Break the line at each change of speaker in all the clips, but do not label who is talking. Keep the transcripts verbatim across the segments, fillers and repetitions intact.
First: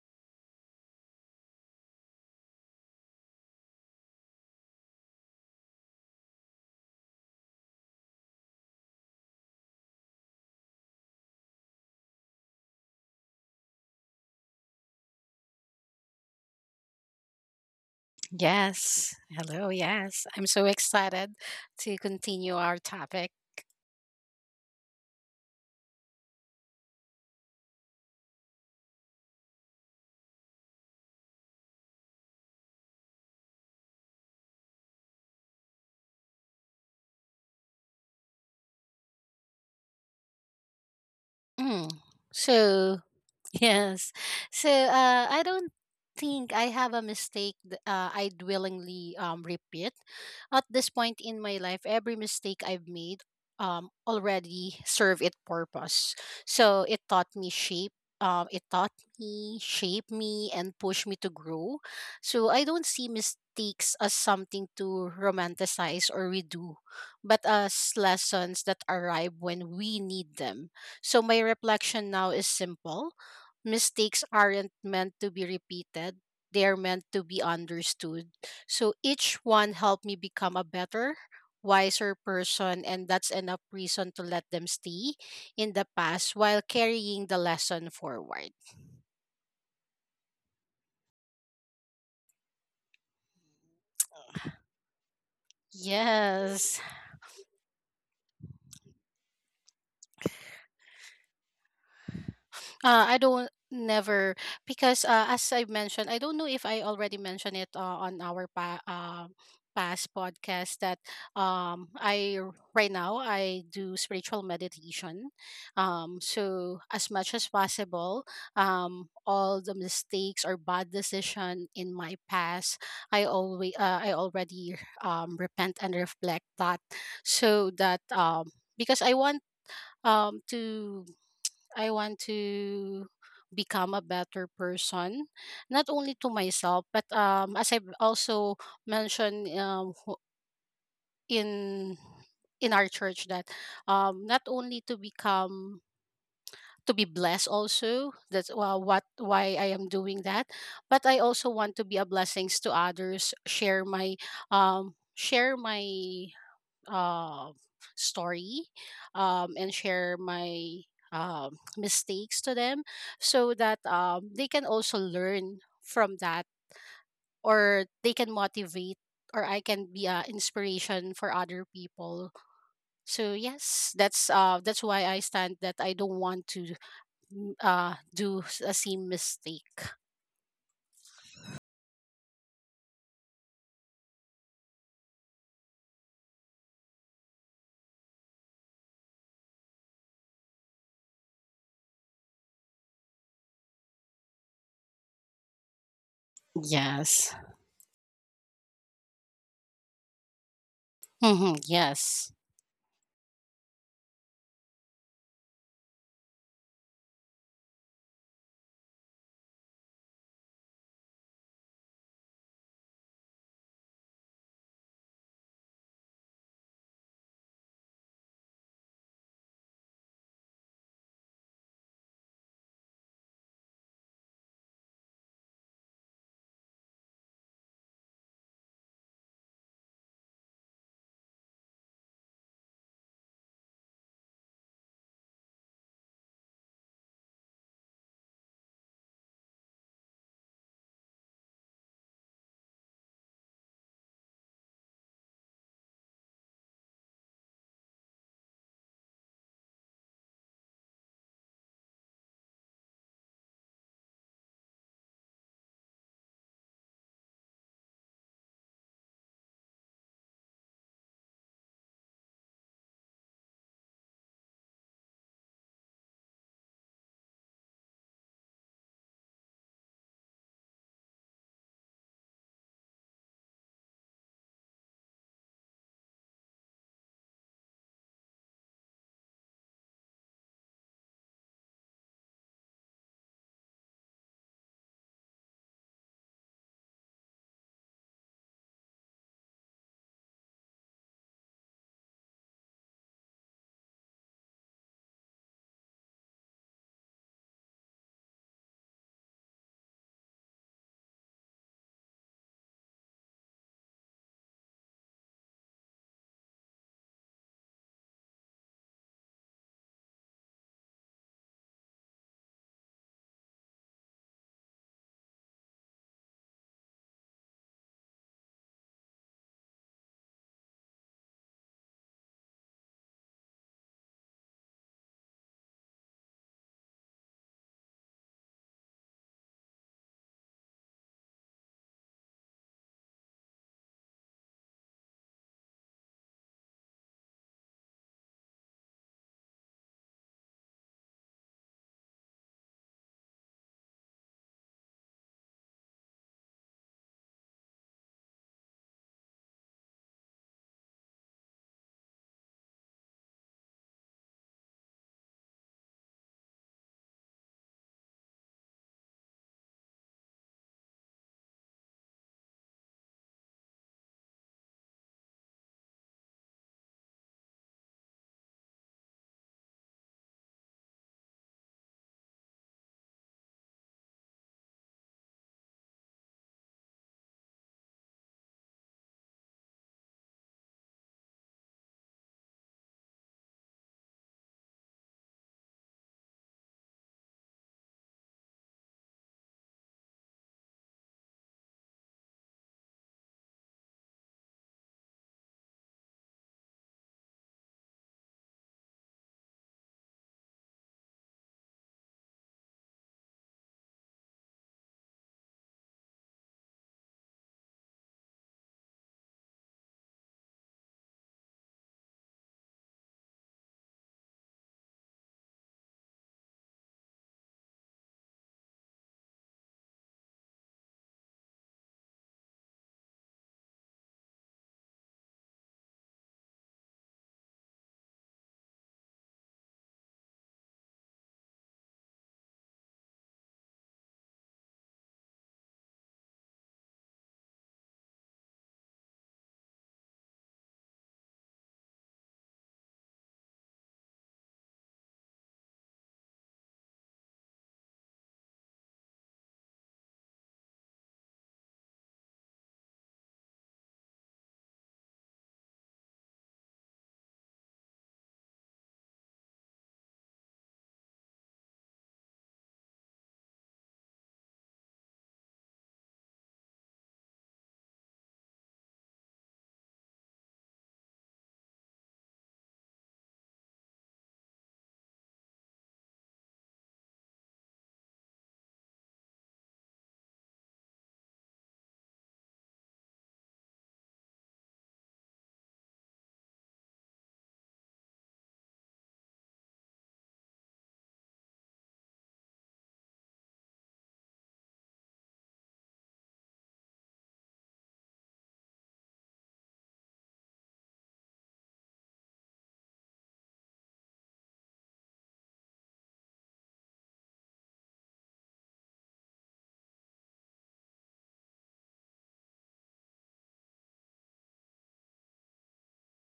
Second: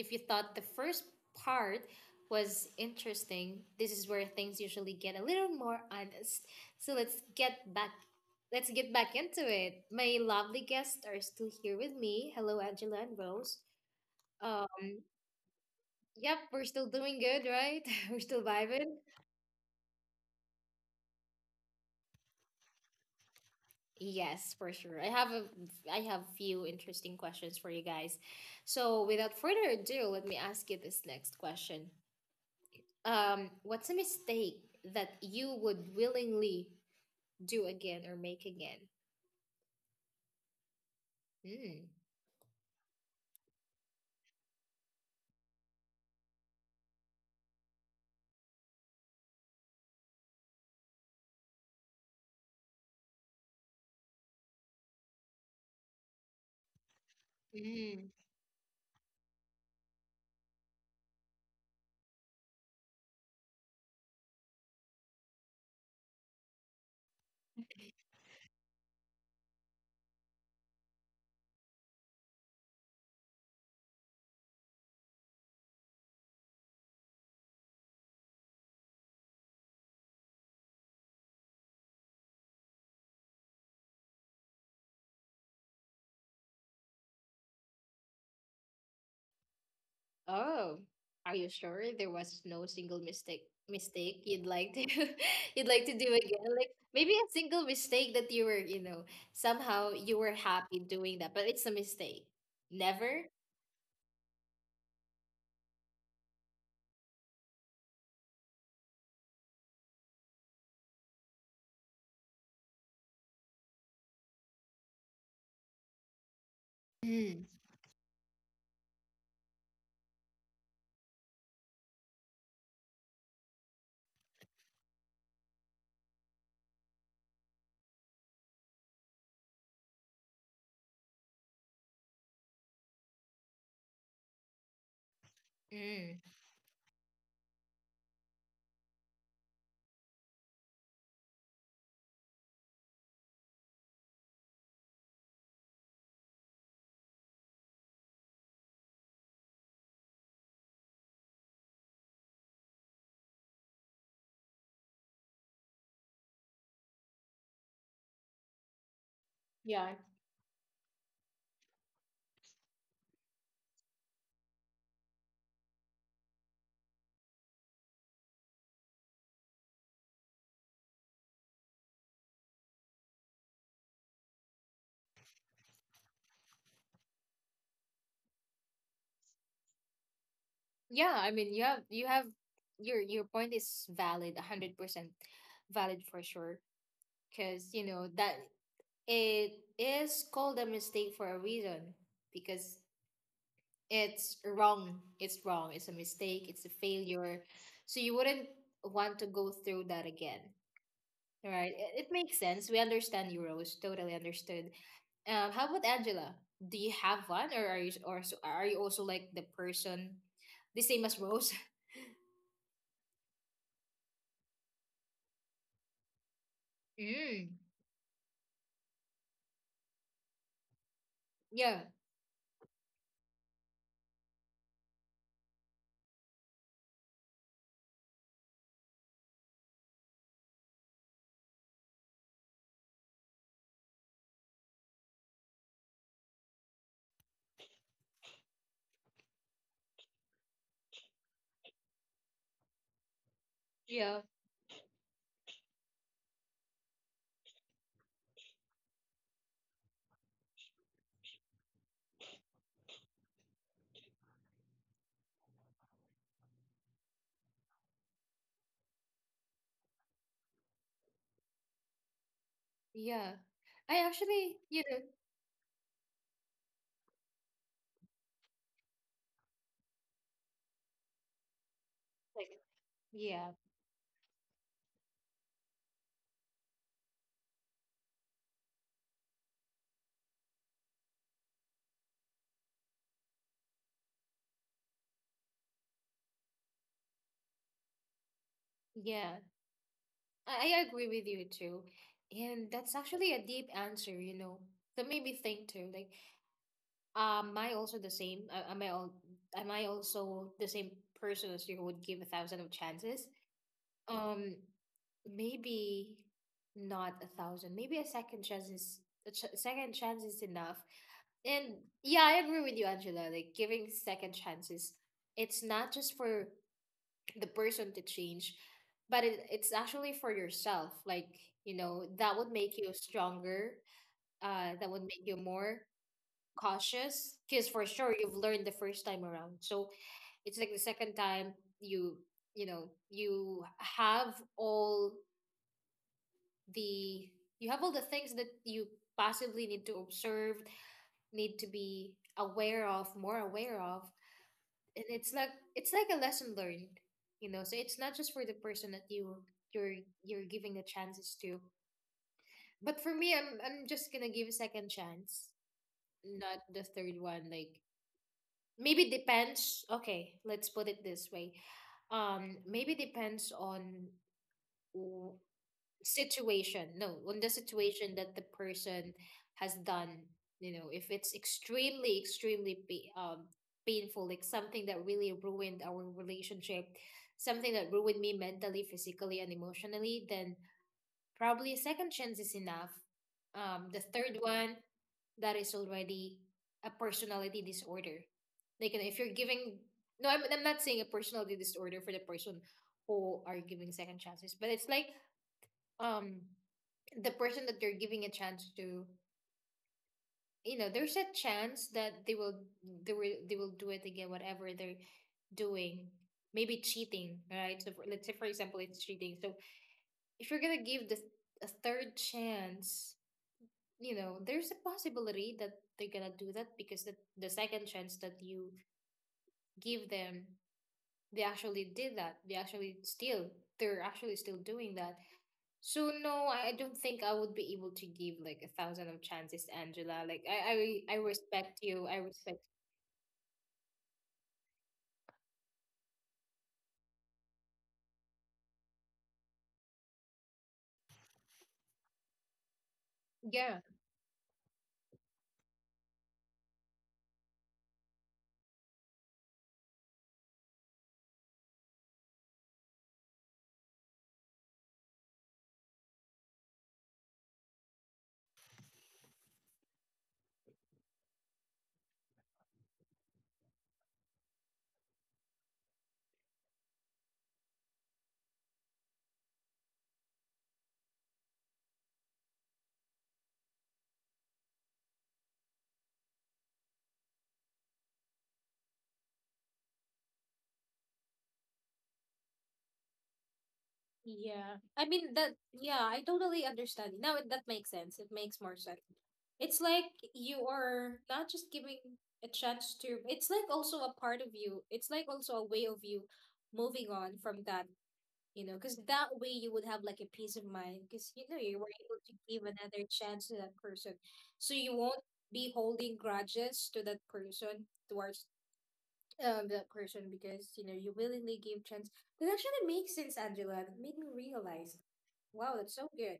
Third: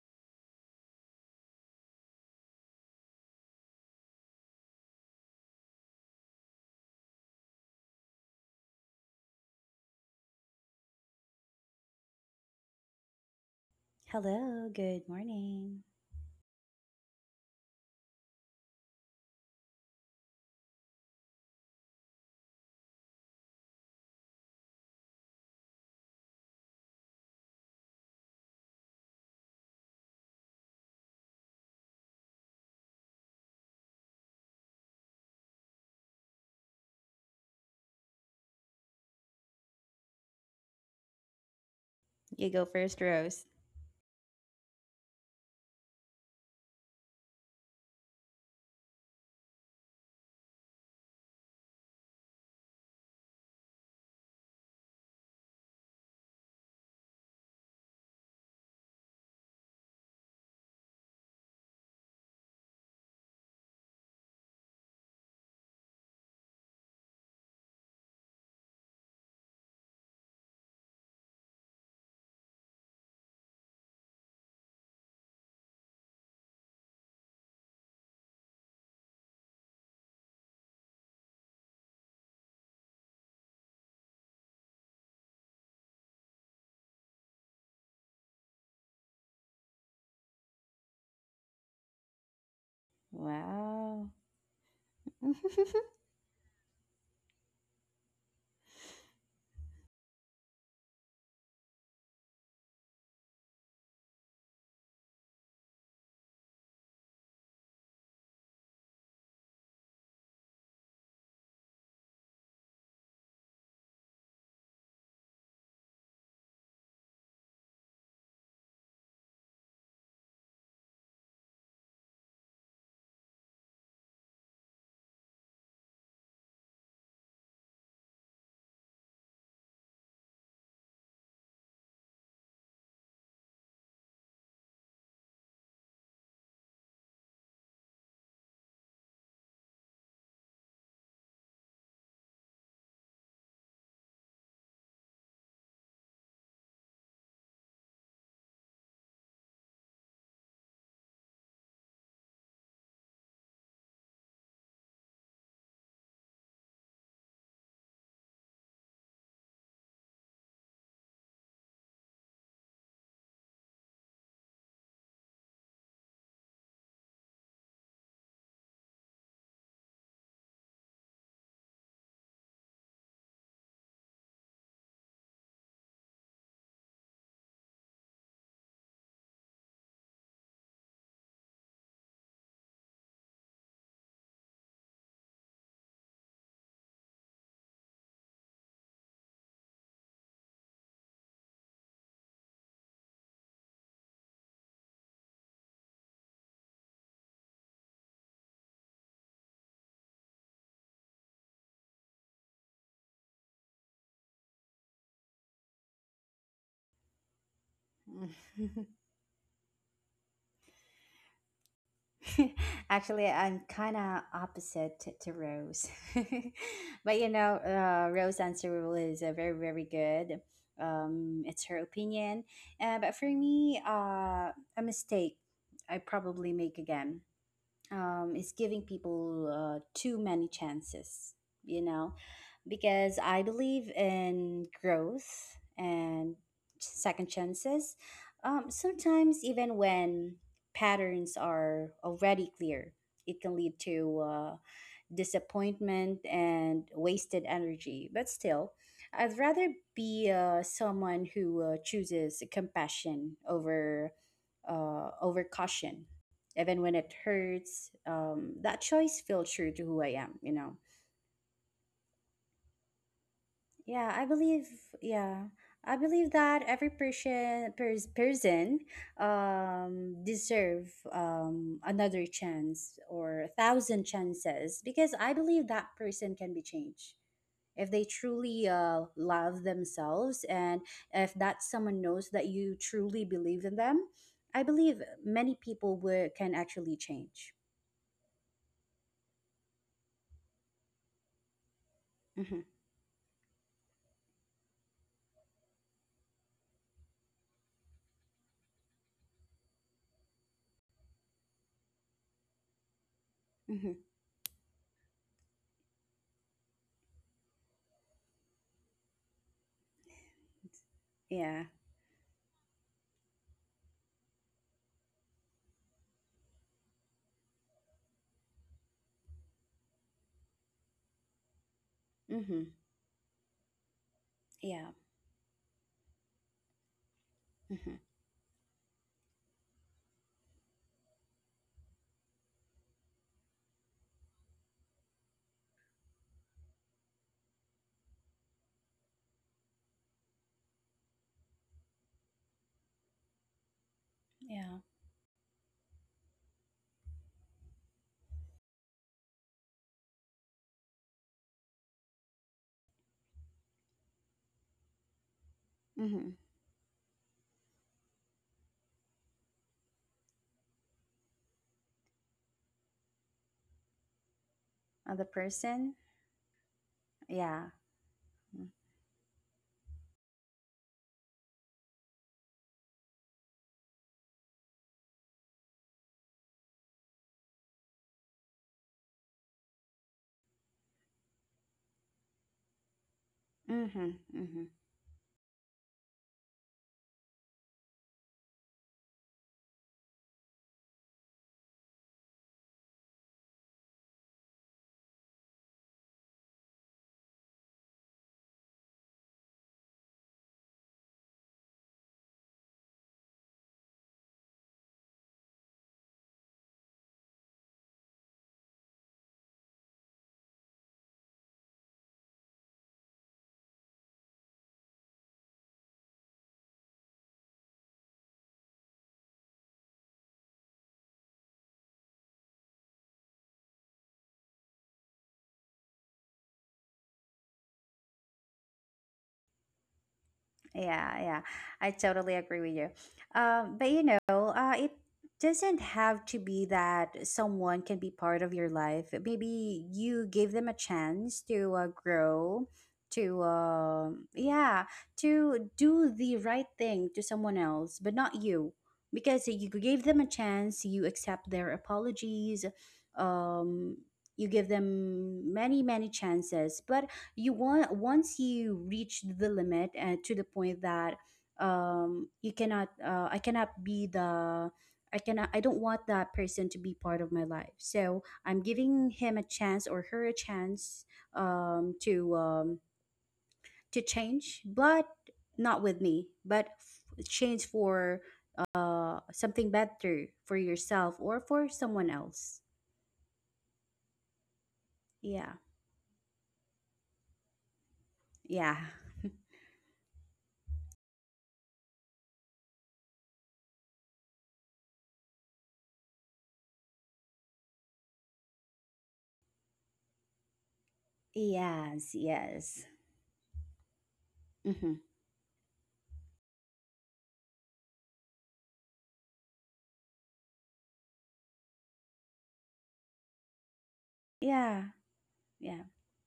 if you thought the first part was interesting, this is where things usually get a little more honest. So let's get back let's get back into it. My lovely guests are still here with me. Hello, Angela and Rose.
Hello,
Um,
good morning.
yep, we're still doing good, right? We're still vibing.
Yes. Hello. Yes. I'm so excited to continue our topic.
Yes, for sure. I have a I have few interesting questions for you guys. So, without further ado, let me ask you this next question. Um, what's a mistake that you would willingly do again or make again?
Mm.
Mm.
You
So,
go first, Rose.
Yes. So uh, I don't think I have a mistake th- uh, I'd willingly um, repeat. At this point in my life, every mistake I've made um, already serve its purpose. So it taught me shape.
Mm.
Um, it taught me, shape me, and push me to grow. So I don't see mistakes as something to romanticize or redo, but as lessons that arrive when we need them. So my reflection now is simple mistakes aren't meant to be repeated, they are meant to be understood. So each one helped me become a better, wiser person, and that's enough reason to let them stay in the past while carrying the lesson forward.
Oh, are you sure there was no single mistake
Wow.
mistake you'd like to you'd like to do again? Like
Yes.
maybe a single mistake that you were, you know, somehow you were happy doing that, but it's a mistake.
Uh, I
Never?
don't never because uh, as I mentioned, I don't know if I already mentioned it uh, on our pa- um past podcast that um I r- right now I do spiritual meditation. Um, so as much
Mm.
as possible, um, all the mistakes or bad decision in my past, I always uh, I already um repent and reflect that, so that um because I want um to I want to become a better person, not only
Mm.
to myself, but um, as I've also mentioned um, wh- in in our church that um, not only to become to be blessed also that's uh, what why I am doing that, but I also want to be a blessings to others, share my um share my uh, story, um, and
Yeah.
share my um, mistakes to them so that um, they can also learn from that or they can motivate or I can be an inspiration for other people. So yes, that's uh that's why I stand that I don't want to mm, uh do s- a same mistake.
Yeah, I mean, you have you have your your point is valid, one hundred percent valid for sure because, you know, that it is called a mistake for a reason because it's wrong. It's wrong. It's a mistake, it's a
Yes.
failure. So you wouldn't want to go through that again.
Mm-hmm.
Right? It, it
Yes.
makes sense. We understand you, Rose. Totally understood. Um, how about Angela? Do you have one, or are you or so, are you also like the person the same as Rose?
Actually, I'm kind of opposite t- to Rose. but you
Mm.
know, uh, Rose's answer is uh, very, very good. Um, it's her
Yeah,
opinion. Uh, but for me, uh, a mistake I probably make again. um, is giving people uh, too many chances, you know, because I believe in growth and second chances. Um, sometimes, even when patterns are already clear, it can lead
yeah,
to uh, disappointment and wasted energy. But still, I'd rather be uh, someone who uh, chooses compassion over uh, over caution, even when it hurts. Um, that choice feels true to who I am. You know.
yeah. I
Yeah, I
actually,
believe.
you know,
Yeah. I believe that every person pers- person um, deserve um, another
like,
chance or
yeah,
a thousand chances because I believe that person can be changed if they truly uh, love themselves, and if that someone knows that you truly believe in them, I believe many people will, can actually change.
yeah. I, I agree with you too.
Hmm.
And that's actually a deep answer, you know. That made me think too. Like, am I also the same? A- Am I all, am I also the same person as you who would give a thousand of chances?
Hmm.
um Maybe not a thousand, maybe a second chance is a ch- second chance is enough.
Yeah.
And yeah, I agree with you, Angela. Like giving second chances, it's not just for the person to change, but it, it's actually for yourself. Like, you know, that would
Hmm.
make you stronger, uh that
Yeah.
would make you more cautious, because for
Hmm.
sure you've learned the first time around. So it's like the second time, you you know, you have all the you have all the things that you possibly need to observe, need to be aware of, more aware of.
Yeah.
And it's like it's like a lesson learned, you know. So it's not just for the person that you you're you're giving the chances to, but for me, i'm i'm just gonna give a second chance,
Hmm.
not the third one. Like maybe depends. Okay, let's put it this way. Um maybe depends on
Other
w-
person.
situation. No, on the
Yeah.
situation that the person has done. You know, if it's extremely extremely pa- um, painful, like something that really ruined our relationship, something that ruined me mentally, physically and emotionally, then probably a second chance is enough. Um,
Hmm.
the
Hmm.
third one, that is already a personality disorder. Like, you know, if you're giving, no, I'm, I'm not saying a personality disorder for the person who are giving second chances, but it's like, um the person that you're giving a chance to, you know, there's a chance that they will they will they will do it again, whatever they're doing. Maybe cheating, right? So for, let's say for example it's cheating. So if you're gonna give this a third chance, you know there's a possibility that they're gonna do that, because the, the second chance that you give them, they actually did that, they actually still they're actually still doing that. So no, I I don't think I would be able to give like a thousand of chances, Angela. Like I, I, I
Yeah, yeah,
respect you.
I
I
totally
respect.
agree with you. Um, but you know, uh, it doesn't have to be that someone can be part of your life. Maybe you give them a chance to uh, grow, to
Yeah.
um, yeah, to do the right thing to someone else, but not you, because you gave them a chance. You accept their apologies. Um, you give them many, many chances, but you want once you reach the limit uh, to the point that um you cannot uh, I cannot be the I cannot I don't want that person to be part of my life, so I'm giving him a chance or her a chance um to um to change, but not with me, but f- change for uh something better for yourself or for someone else.
Yeah. I mean that,
Yeah.
yeah, I totally understand. Now it- that makes sense. It makes more
Yeah.
sense. It's like you are not just giving a chance to, it's like also a part of you. It's like also a way of you moving on from that, you know, because that way you would have like a peace of mind, because you know you were able
Yes.
to give
Yes.
another chance to that person, so you
Hmm.
won't be holding grudges to that person towards um that person, because you know you willingly gave chance. That actually makes sense, Angela. That made me
Yeah.
realize, wow,
Yeah.
that's so good.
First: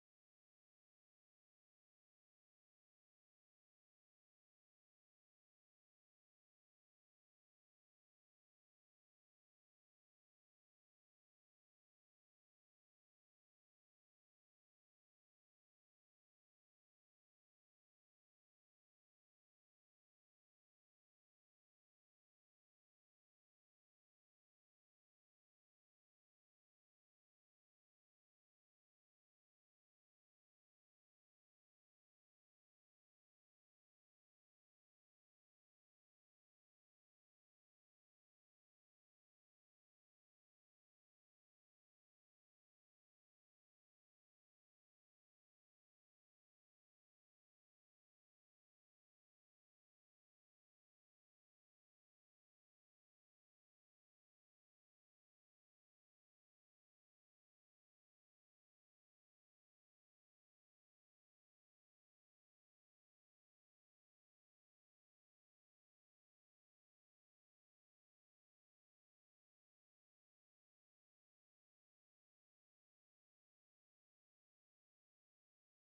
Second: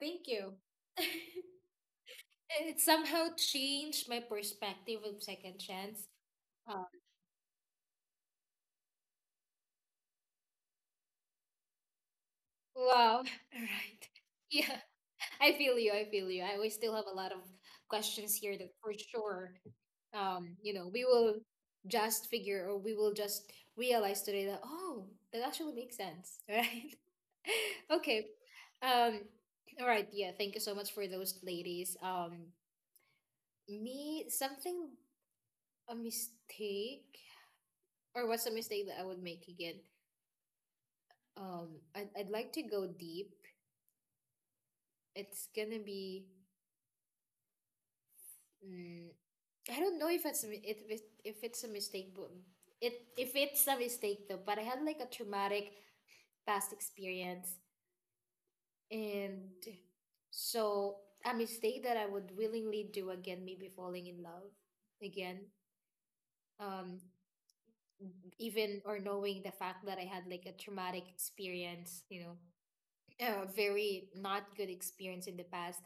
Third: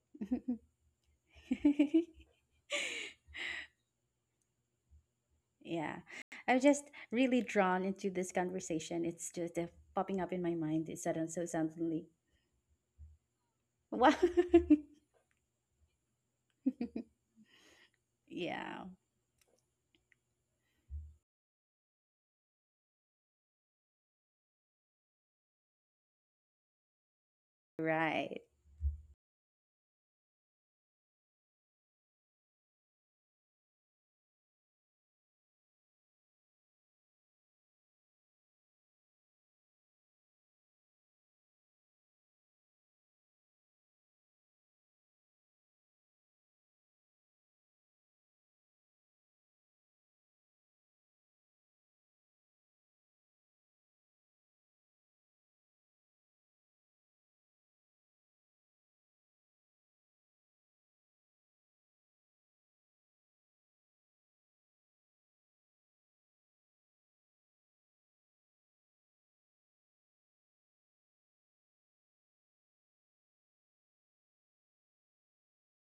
Thank you. It somehow changed my perspective of second
Yeah.
chance.
I'm just
uh,
really drawn into this conversation. It's just uh, popping up in my mind. It's sudden, so suddenly.
Wow. All
Wow.
right. Yeah. I feel you. I feel you. I We still have a lot of questions here that
Yeah.
for sure, um, you know, we will just figure or we will just realize today that, oh, that actually makes sense, right? Okay.
Right.
Um. All right. Yeah. Thank you so much for those, ladies. Um. Me something a mistake, or what's a mistake that I would make again? Um. I'd I'd like to go deep. It's gonna be, mm, I don't know if it's a mi- it, if if it's a mistake, but it if it's a mistake though. But I had like a traumatic past experience, and so a mistake that I would willingly do again, maybe falling in love again. Um, Even or knowing the fact that I had like a traumatic experience, you know, a very not good experience in the past.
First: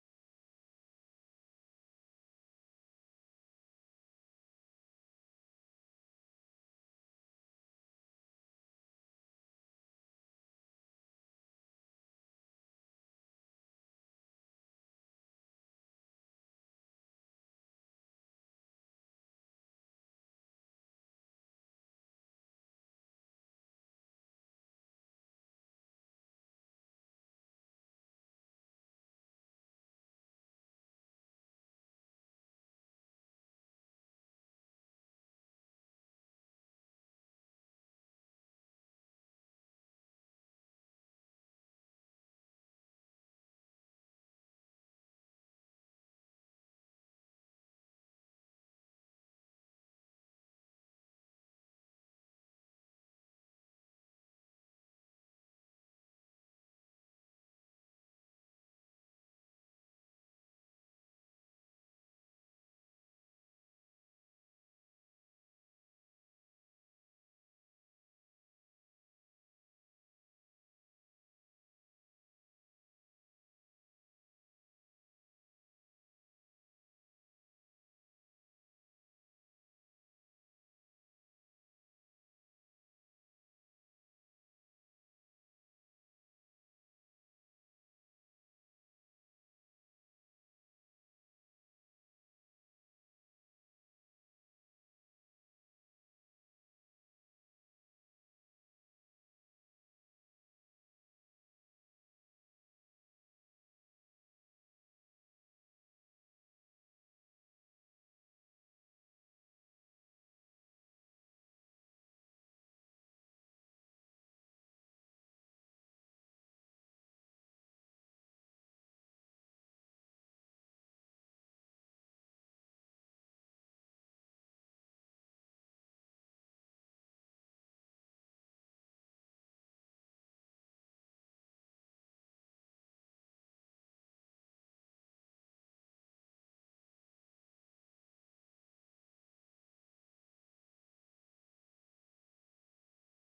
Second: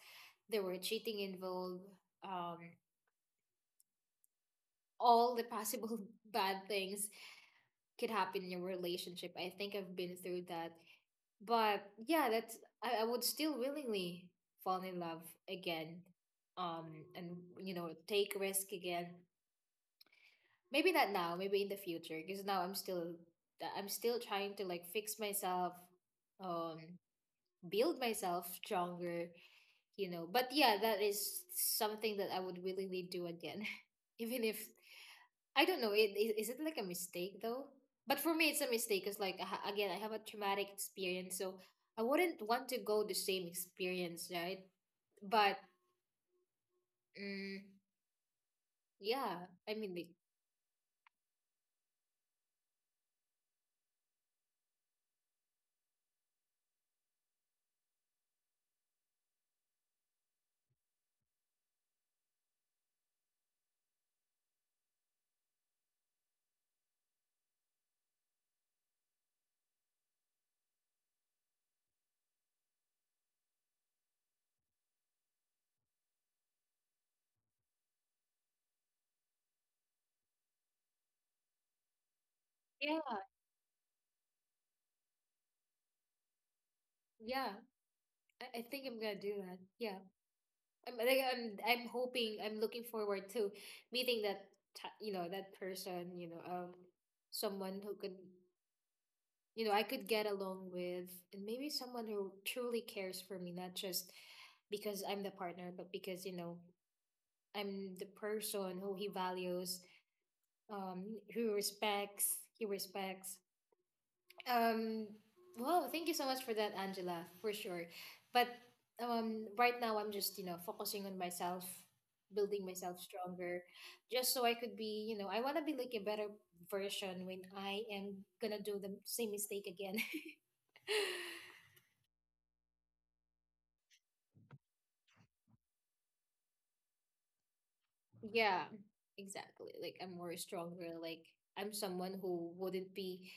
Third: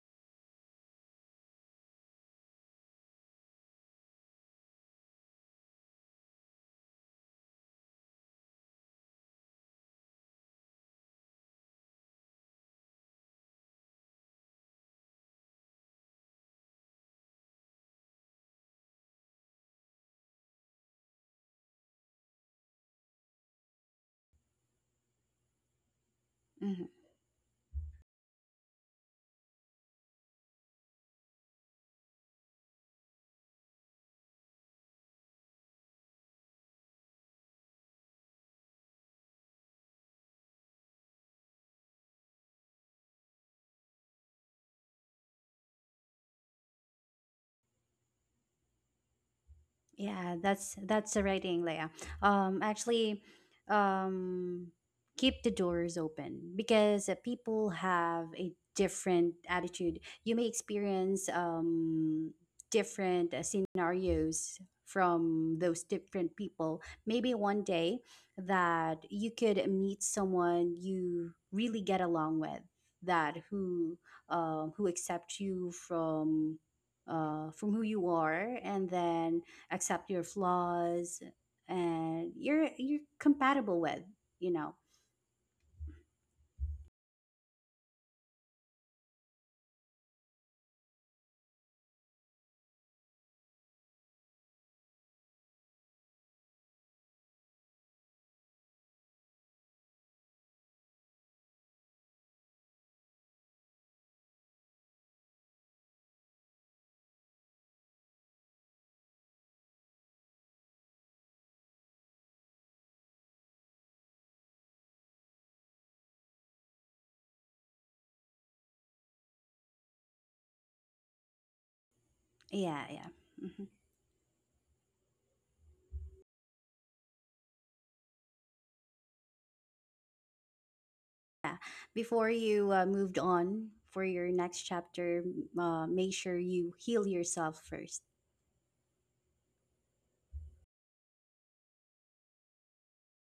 There were cheating involved. Um, all the possible bad things could happen in your relationship. I think I've been through that. But yeah, that's, I, I would still willingly fall in love again. Um and you know, take risk again. Maybe not now, maybe in the future, because now I'm still I'm still trying to like fix myself,
Mm-hmm.
um build myself stronger, you know. But yeah, that is something that I would willingly do again. Even if I don't know. It, is, is it like a mistake though? But for me, it's a mistake because, like, I ha- again, I have a traumatic experience, so I wouldn't want to go the same experience, right? But mm, yeah, I mean, like,
Yeah, that's that's the right thing, Leia. Um, actually, um, keep the doors open, because uh, people have a different attitude. You may experience um different uh, scenarios from those different people. Maybe one day that you could meet someone you really get along with, that who um who accepts you from uh from who you are, and then accept your flaws, and you're you're
yeah,
compatible with you know
yeah. I, I think I'm gonna do that. Yeah, I'm, like, I'm, I'm hoping, I'm looking forward to meeting that, t- you know, that person, you know, um, someone who could, you know, I could get along with, and maybe someone who truly cares for me, not just because I'm the partner, but because, you know, I'm the person who he values, um, who respects, he respects. Um, well, thank you so much for that, Angela, for sure. But um, right now, I'm just, you know, focusing on myself, building
yeah.
myself
Yeah.
stronger,
Hmm.
just so I could be, you know, I want to be like a better version when I am going to do the same mistake again.
Before you uh, moved on for your next chapter, uh, make sure you heal yourself first.
Yeah, exactly. Like I'm more stronger. Like I'm someone who wouldn't be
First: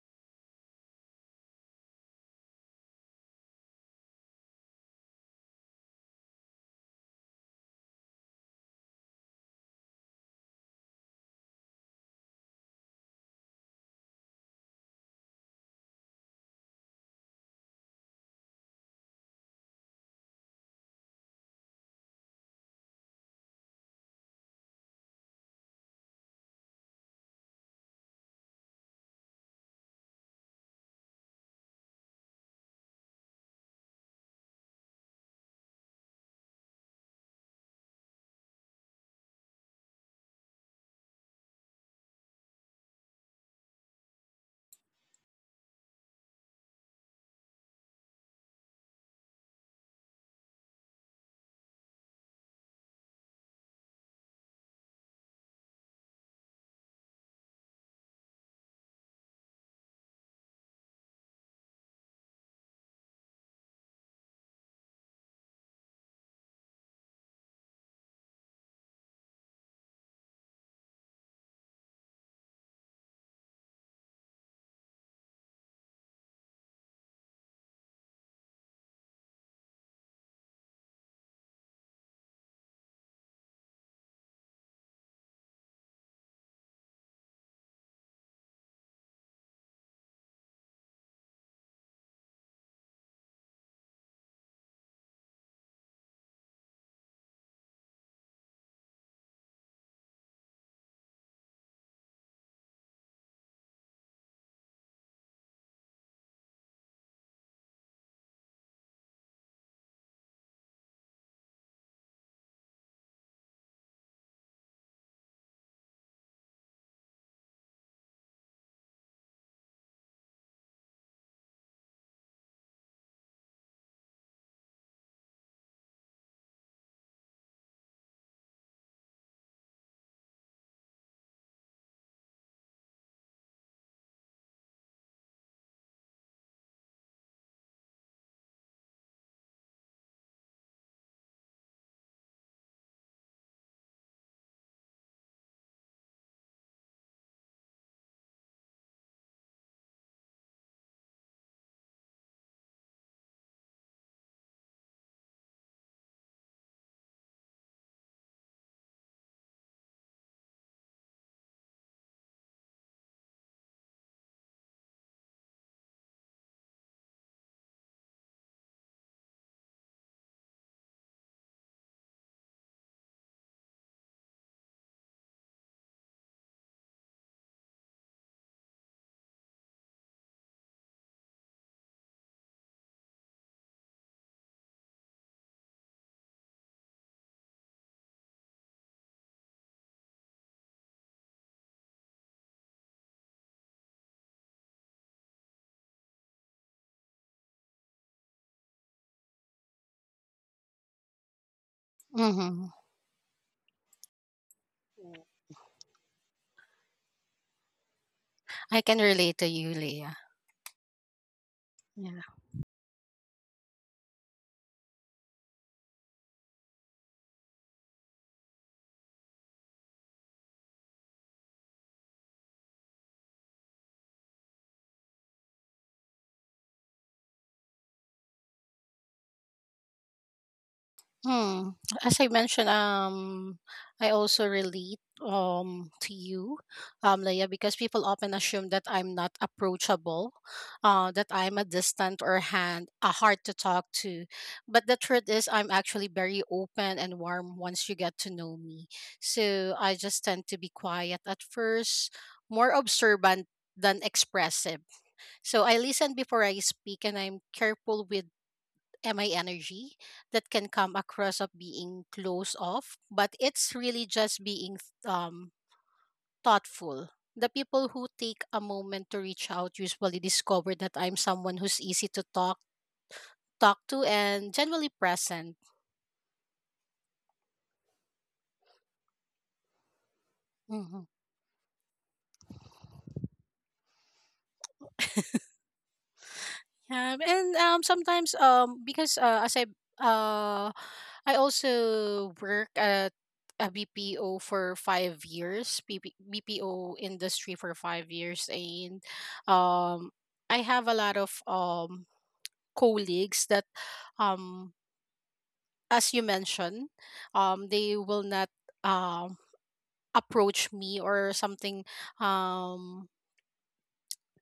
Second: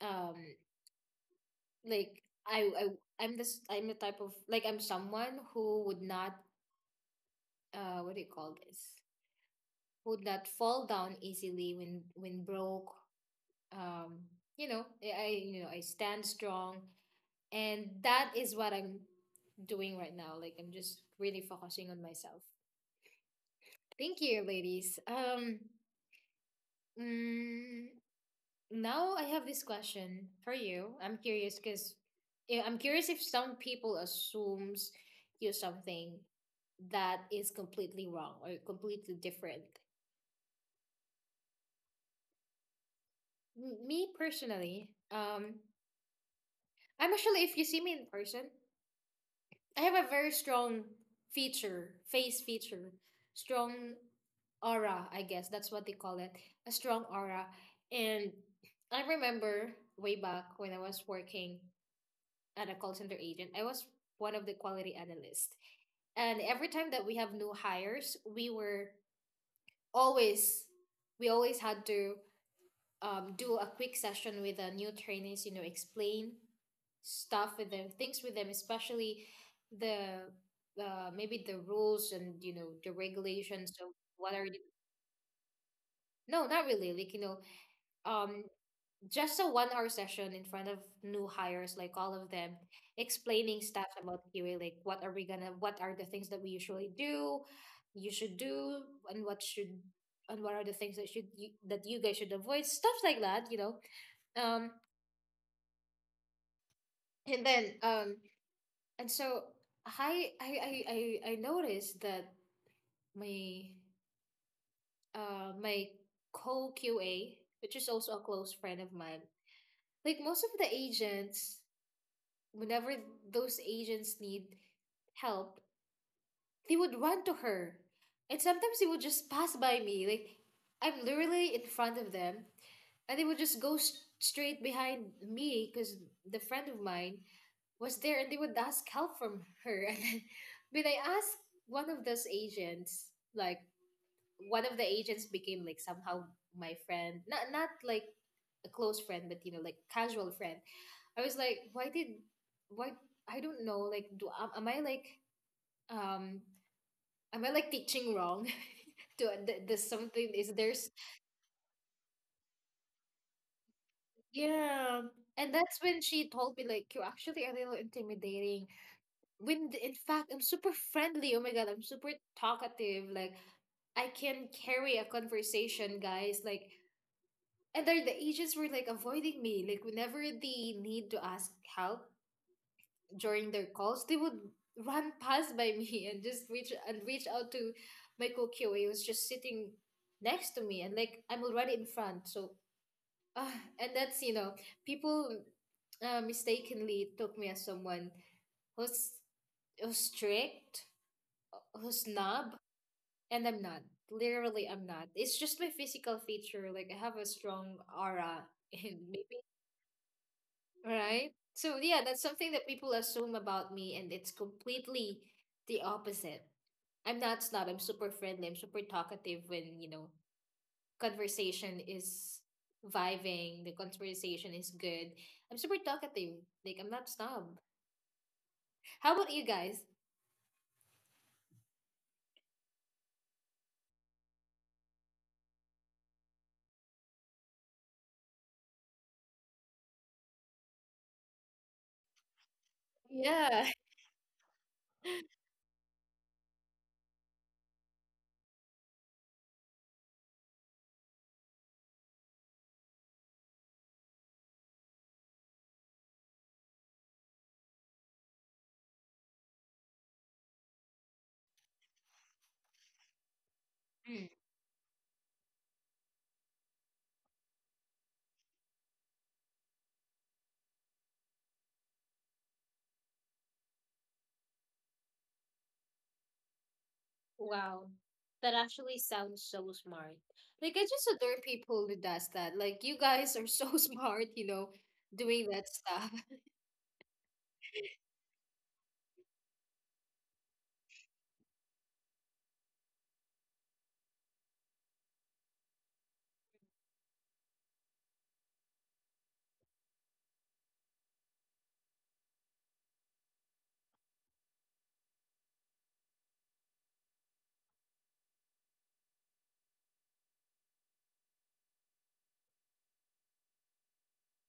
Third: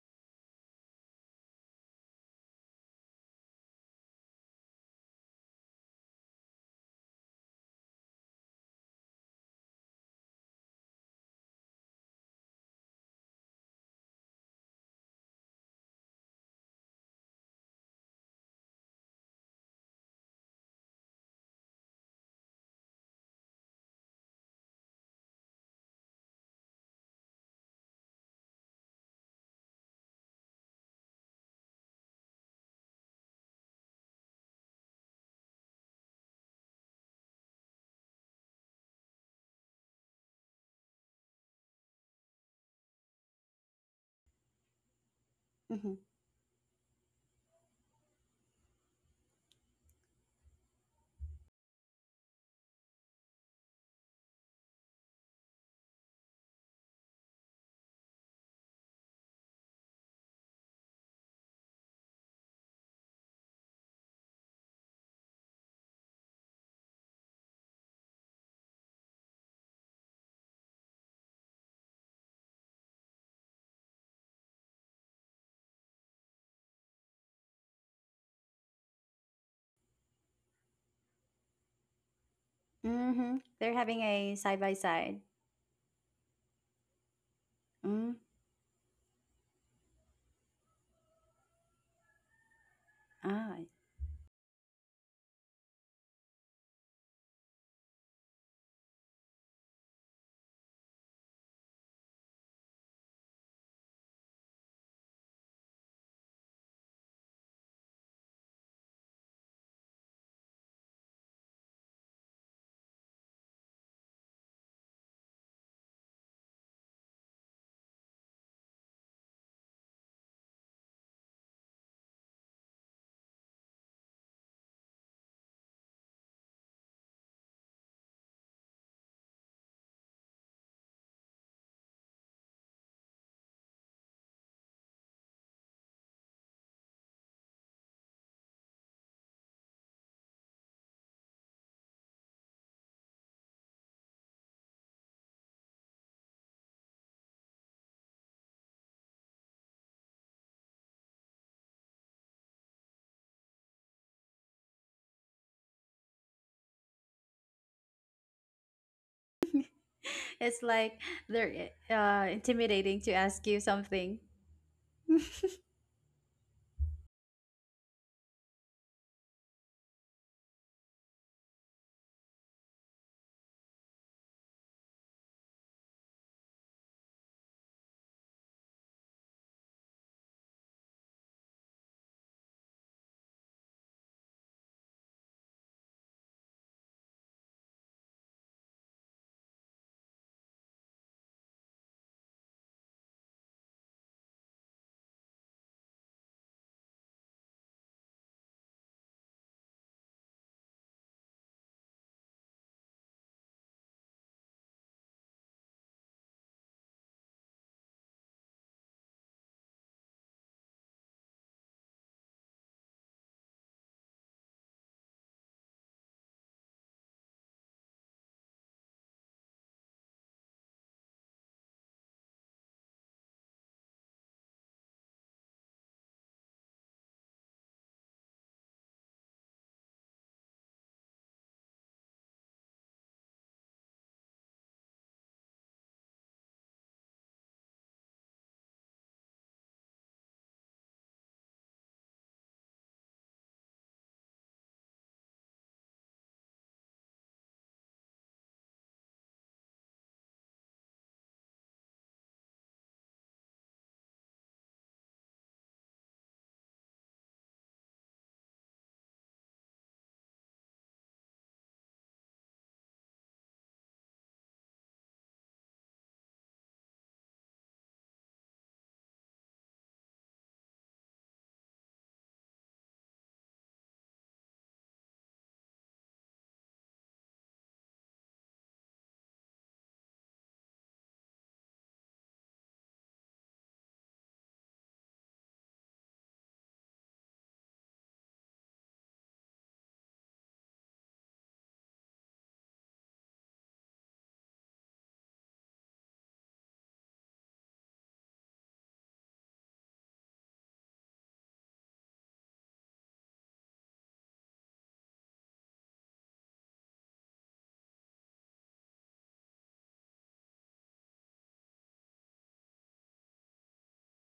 um like I I I'm this, I'm the type of, like, I'm someone who would not uh what do you call this? Would not fall down easily when when broke. Um, you know, I I, you know, I stand strong, and that is what I'm doing right now. Like I'm just really focusing on myself. Thank you, ladies. Um, mm, Now I have this question for you. I'm curious because I'm curious if some people assumes you're something that is completely wrong or completely different. M- Me personally, um,
Mm-hmm.
I'm actually, if you see me in person, I have a very strong feature, face feature, strong aura, I guess that's what they call it, a strong aura. And I remember way back when I was working and a call center agent. I was one of the quality analysts. And every time that we have new hires, we were always we always had to um, do a quick session with the new trainees. You know, explain stuff with them, things with them, especially the uh, maybe the rules and, you know, the
Mm-hmm.
regulations.
They're
So
having
what
a
are the,
side by side.
no, not really. Like, you know,
Mm.
um, just a one hour session in front of new hires, like all of them, explaining
Ah.
stuff about QA, like what are we gonna what are the things that we usually do, you should do, and what should and what are the things that should you, that you guys should avoid, stuff like that, you know. Um and then um and so i i i i, I noticed that my uh my co QA, which is also a close friend of mine, like most of the agents, whenever those agents need help, they would run to her. And sometimes they would just pass by me. Like, I'm literally in front of them, and they would just go s- straight behind me because the friend of mine was there and they would ask help from her. And then when I asked one of those agents, like, one of the agents became like somehow my friend, not not like a close friend but you know like casual friend. I was like, why did, why, I don't know, like do am, am i like um am I like teaching wrong? Do th- there's something, is
It's
there's
like they're uh, intimidating to ask you something.
yeah. And that's when she told me like, you're actually a little intimidating when th- in fact I'm super friendly. Oh my god, I'm super talkative, like I can carry a conversation, guys, like. And they're, the agents were like avoiding me. Like whenever they need to ask help during their calls, they would run past by me and just reach and reach out to my Q A who's just sitting next to me, and like I'm already in front. So uh, and that's, you know, people uh, mistakenly took me as someone who's, who's strict, who's snob,
Mm-hmm.
and I'm not. Literally I'm not. It's just my physical feature. Like I have a strong aura
I can
and
relate to you, Leah.
right. So yeah, that's
Yeah.
something that people assume about me, and it's completely the opposite. I'm not snob. I'm super friendly. I'm super talkative when, you know, conversation is vibing, the conversation is good. I'm super talkative. Like I'm not snob. How about you guys?
Hmm. As I mentioned, um, I also relate um to you, um, Leia, because people often assume that I'm not approachable, uh, that I'm a distant or hand a hard to
Yeah.
talk to, but the truth is I'm actually very open and warm once you get to know me. So I just tend to be quiet at first, more observant than expressive. So I listen before I speak, and I'm careful with M I energy that can come across of being close off, but it's really
Mm.
just being um, thoughtful. The people who take a moment to reach out usually discover that I'm someone who's easy to talk talk to and generally present.
Wow. That actually sounds so smart. Like, I just
Mhm.
adore people who does that. Like, you guys are so smart, you know, doing that stuff.
Um, and um, sometimes um, because uh, as I uh, I also work at a B P O for five years, BP, B P O industry for five years, and um, I have a lot of um colleagues that um as you mentioned, um, they will not um approach me or something. um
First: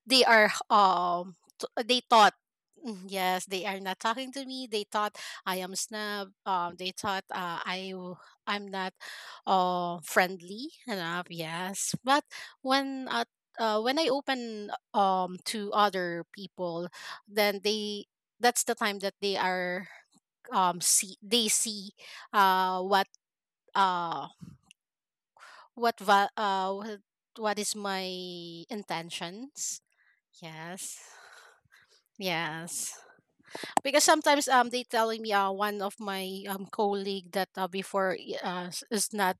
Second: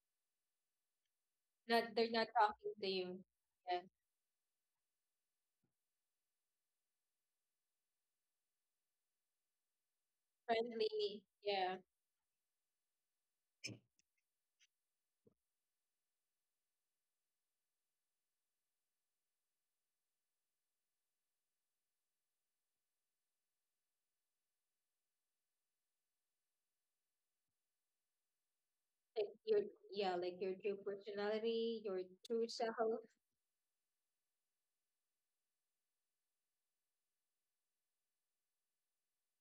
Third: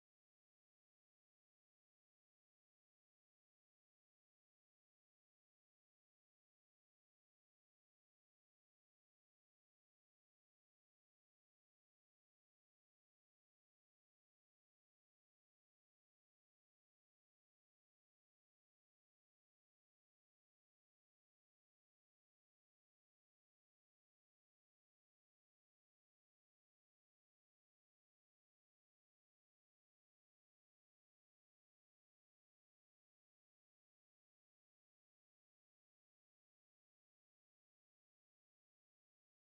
they are um t- uh,
Not,
they
they're not
thought,
talking to
mm,
you.
yes, they are
Yeah,
not talking to me. They thought I am snub. Um they thought uh, i w- I'm not uh friendly
friendly.
enough,
Yeah,
yes, but when uh, uh when I open um to other people, then they that's the time that they are um see they see uh what uh what va- uh what what is my
like your,
intentions.
yeah, like your true
Yes.
personality, your true self.
Yes. Because sometimes um they telling me uh one of my um colleague that, uh, before i- uh, s- is not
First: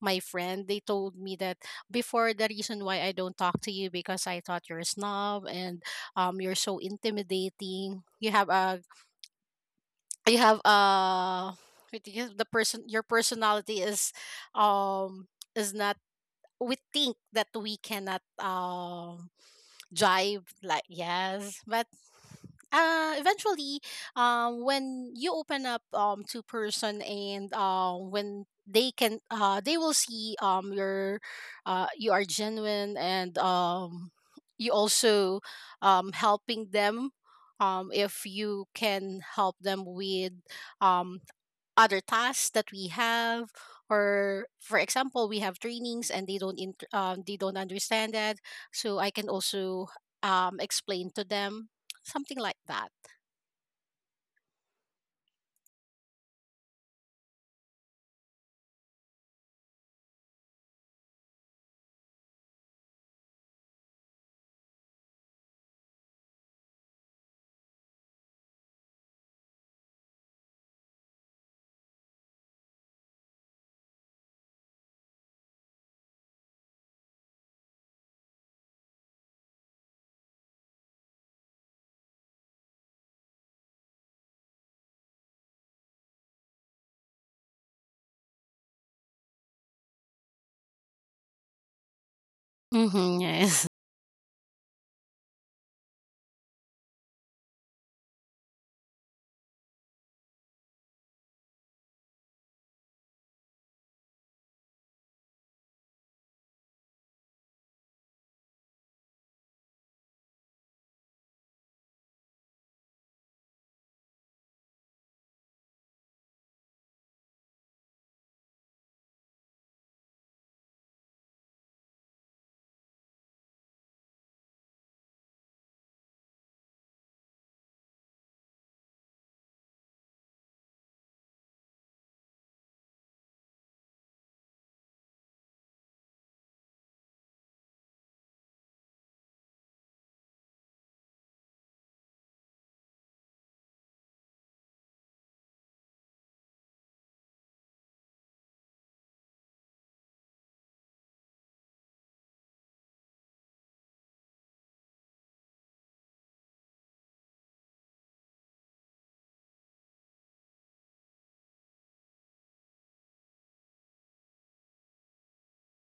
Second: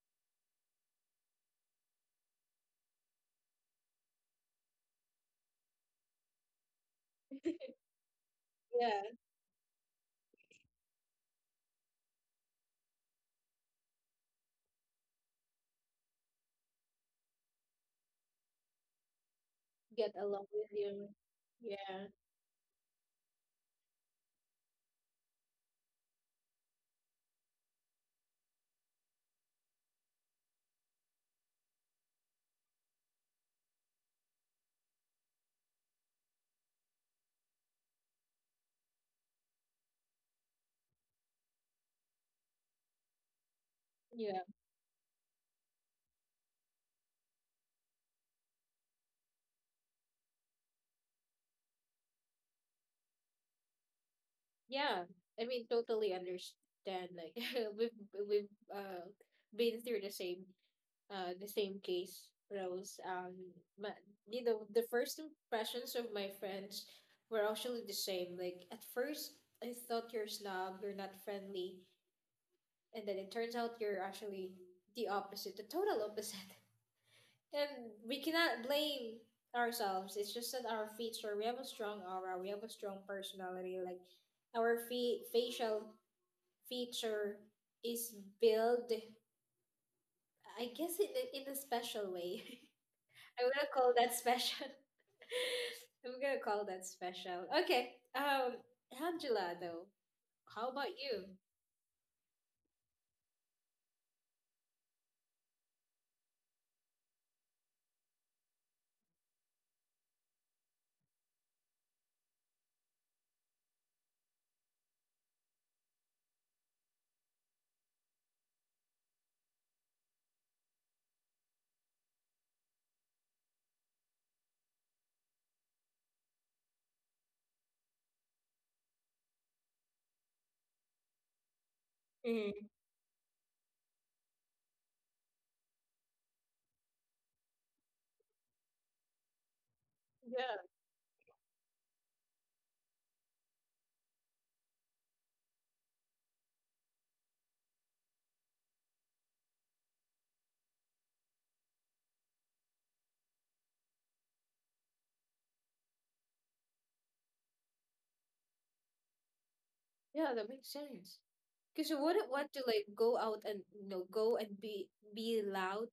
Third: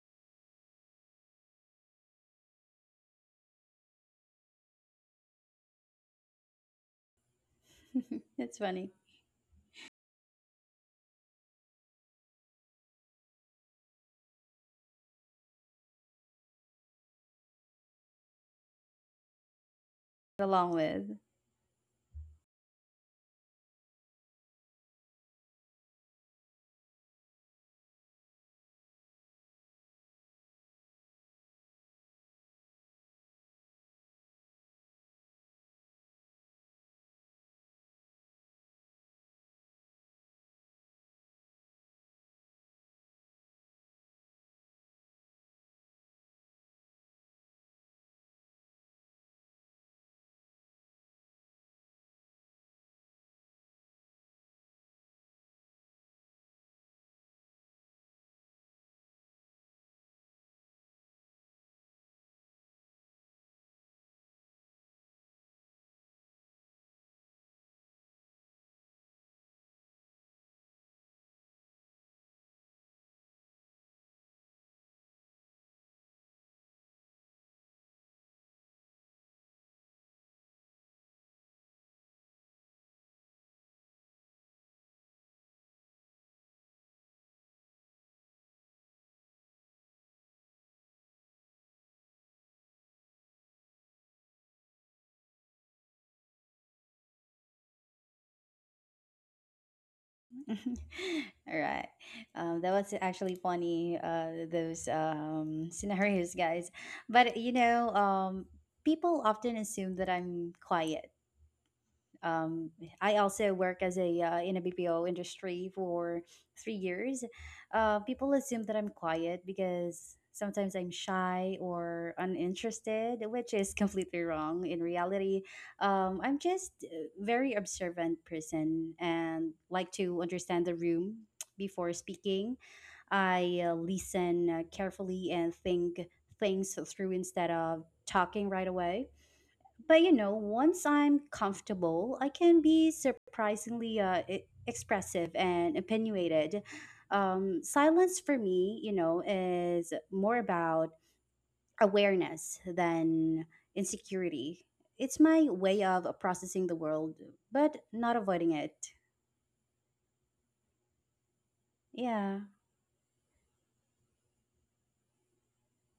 my friend, they told me that before the reason why I don't talk to you because I thought you're a snob and um you're so intimidating. You have
It's
a
funny.
Yeah,
you have a what do you- the person your personality is um is not. We think that we cannot um
get
jive,
along with
Along
like,
you.
with.
yes, but
Yeah,
uh eventually um when you open up um to person, and um when they can uh they will see um your uh you are genuine, and um you also um helping them, um if you can help them with um other tasks that we have,
yeah,
or for example we have trainings and they don't int- um, they don't understand that, so I can also um, explain to them something like that.
yeah. I mean, totally understand. Like we've we've uh been through the same uh the same case, Rose. Um, but you know, the first impressions of my friends were actually the same. Like at first, I thought you're snob, you're not friendly, and then it turns out you're actually the opposite, the total opposite. And we cannot blame ourselves. It's just that our feature, we have a strong aura, we have a strong personality. Like our fe- facial feature is built, I guess, in a, in a special way.
Mm-hmm,
I'm
yes.
gonna call that special. I'm gonna call that special. Okay. Um, Angela, though, how about you?
All right. Um, that was actually funny, uh, those um, scenarios, guys. But, you know, um, people often assume that I'm quiet um, I also work as a uh, in a B P O industry for three years. Uh, people assume that I'm quiet because sometimes I'm shy or uninterested, which is completely wrong. In reality, um, I'm just a very observant person and like to understand the room before speaking.
Mm.
I uh, listen uh, carefully and think things through instead of talking right away but you know,
Yeah,
once I'm comfortable, I can be surprisingly uh, e- expressive and opinionated. Um, silence for me, you know, is more about awareness than insecurity. It's my way of processing the world, but not avoiding it.
yeah, that makes sense. Because you wouldn't
Yeah,
want to like go out and you know go and be be loud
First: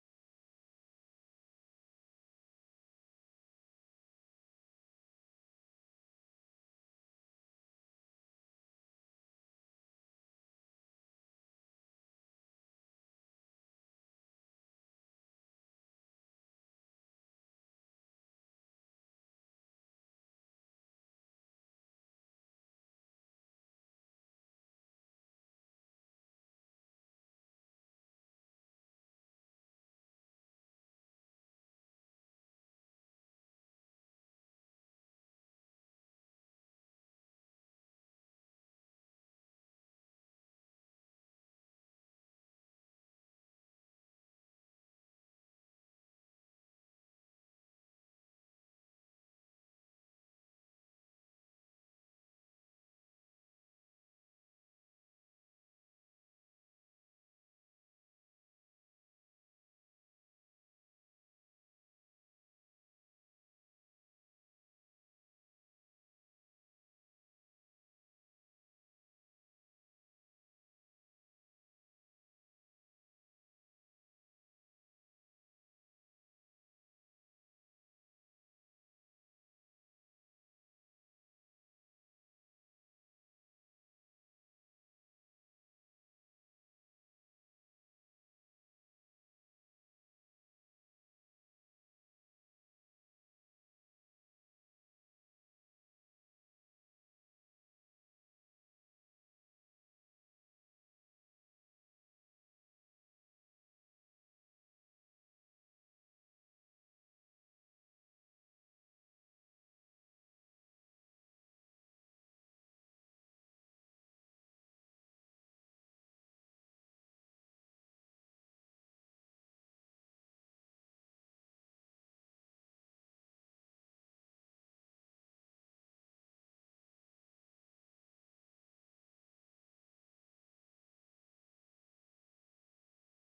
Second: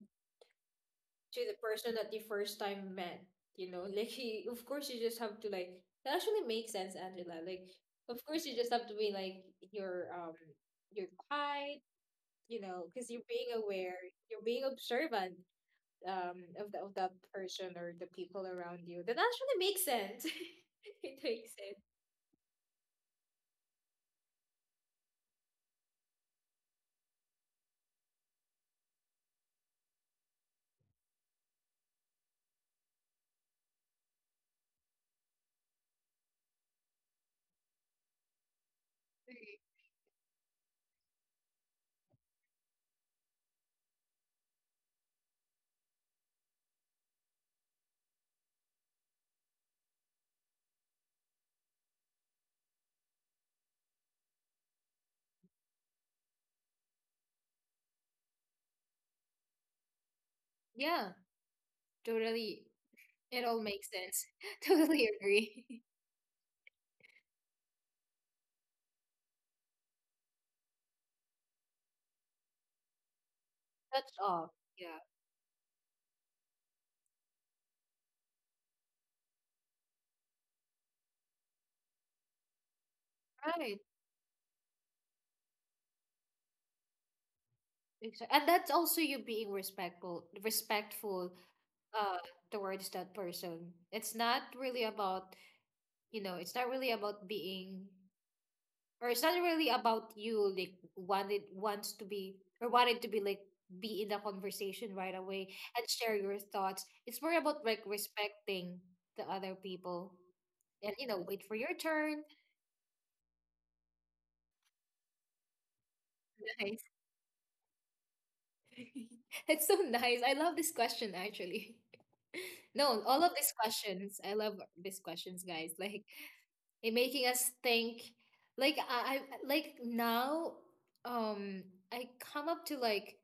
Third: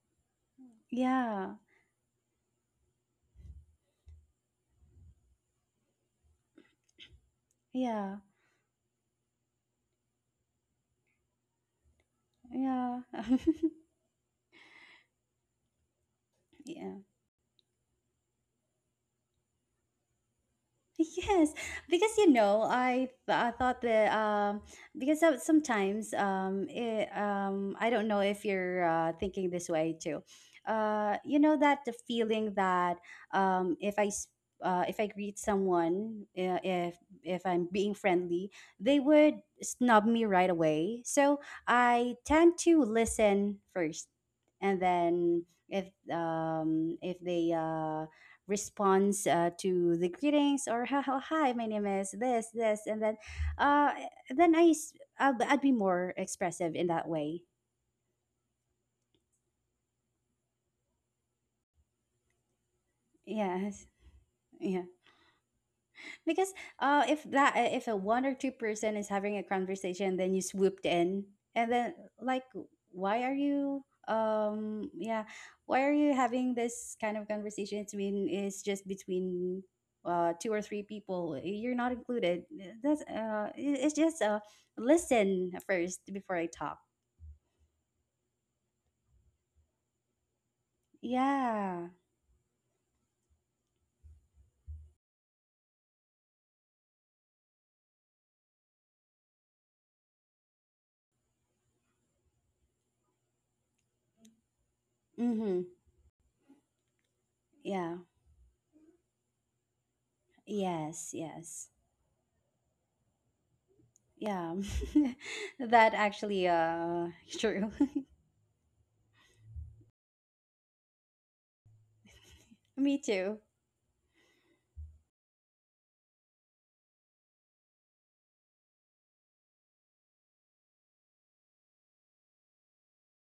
to
yeah,
the person that you first time met. You know, like he, of course you just have to like, that actually makes sense, Angela. Like of
yeah,
course you just have to be like your um your quiet, you know,
yeah,
because you're being aware, you're being observant um of
yeah.
the, of that person or the people around you. That actually makes sense. It
Yes,
makes sense.
because you know, I th- I thought that um because some- sometimes um it, um I don't know if you're uh, thinking this way too, uh you know that the feeling that um if I s- uh, if I greet someone uh, if if I'm being friendly, they would snub me right away, so I tend to listen first, and then if um if they uh response, uh, to the greetings, or, "Ha- ha- hi, my name is this this and then uh then I s- I b- I'd be more expressive in that way."
Yeah, totally. It all
Yes.
makes sense.
Yeah.
Totally agree.
Because uh, if that uh, if a one or two person is having a conversation, then you swooped in, and then, like, why are you?
That's all.
Um,
Yeah.
yeah, why are you having this kind of conversation? It's been it's just between uh two or three people. You're not included. That's uh,
Right.
it- it's just uh, listen first before I talk.
Exactly. And that's also you being respectful, respectful
Yeah.
uh towards that person. It's not really about, you know, it's not really about being, or it's not really about you like wanted wants to be or wanted to be like be in the conversation right away
Mm-hmm.
and share your thoughts. It's more about like
Yeah.
respecting the other people, and you
Yes.
know, wait for your
Yes.
turn.
Yeah. That actually uh true.
It's so nice. I love this question actually.
Me
No, all of
too.
these questions. I love these questions, guys. Like it making us think. Like I, I like now um I come up to like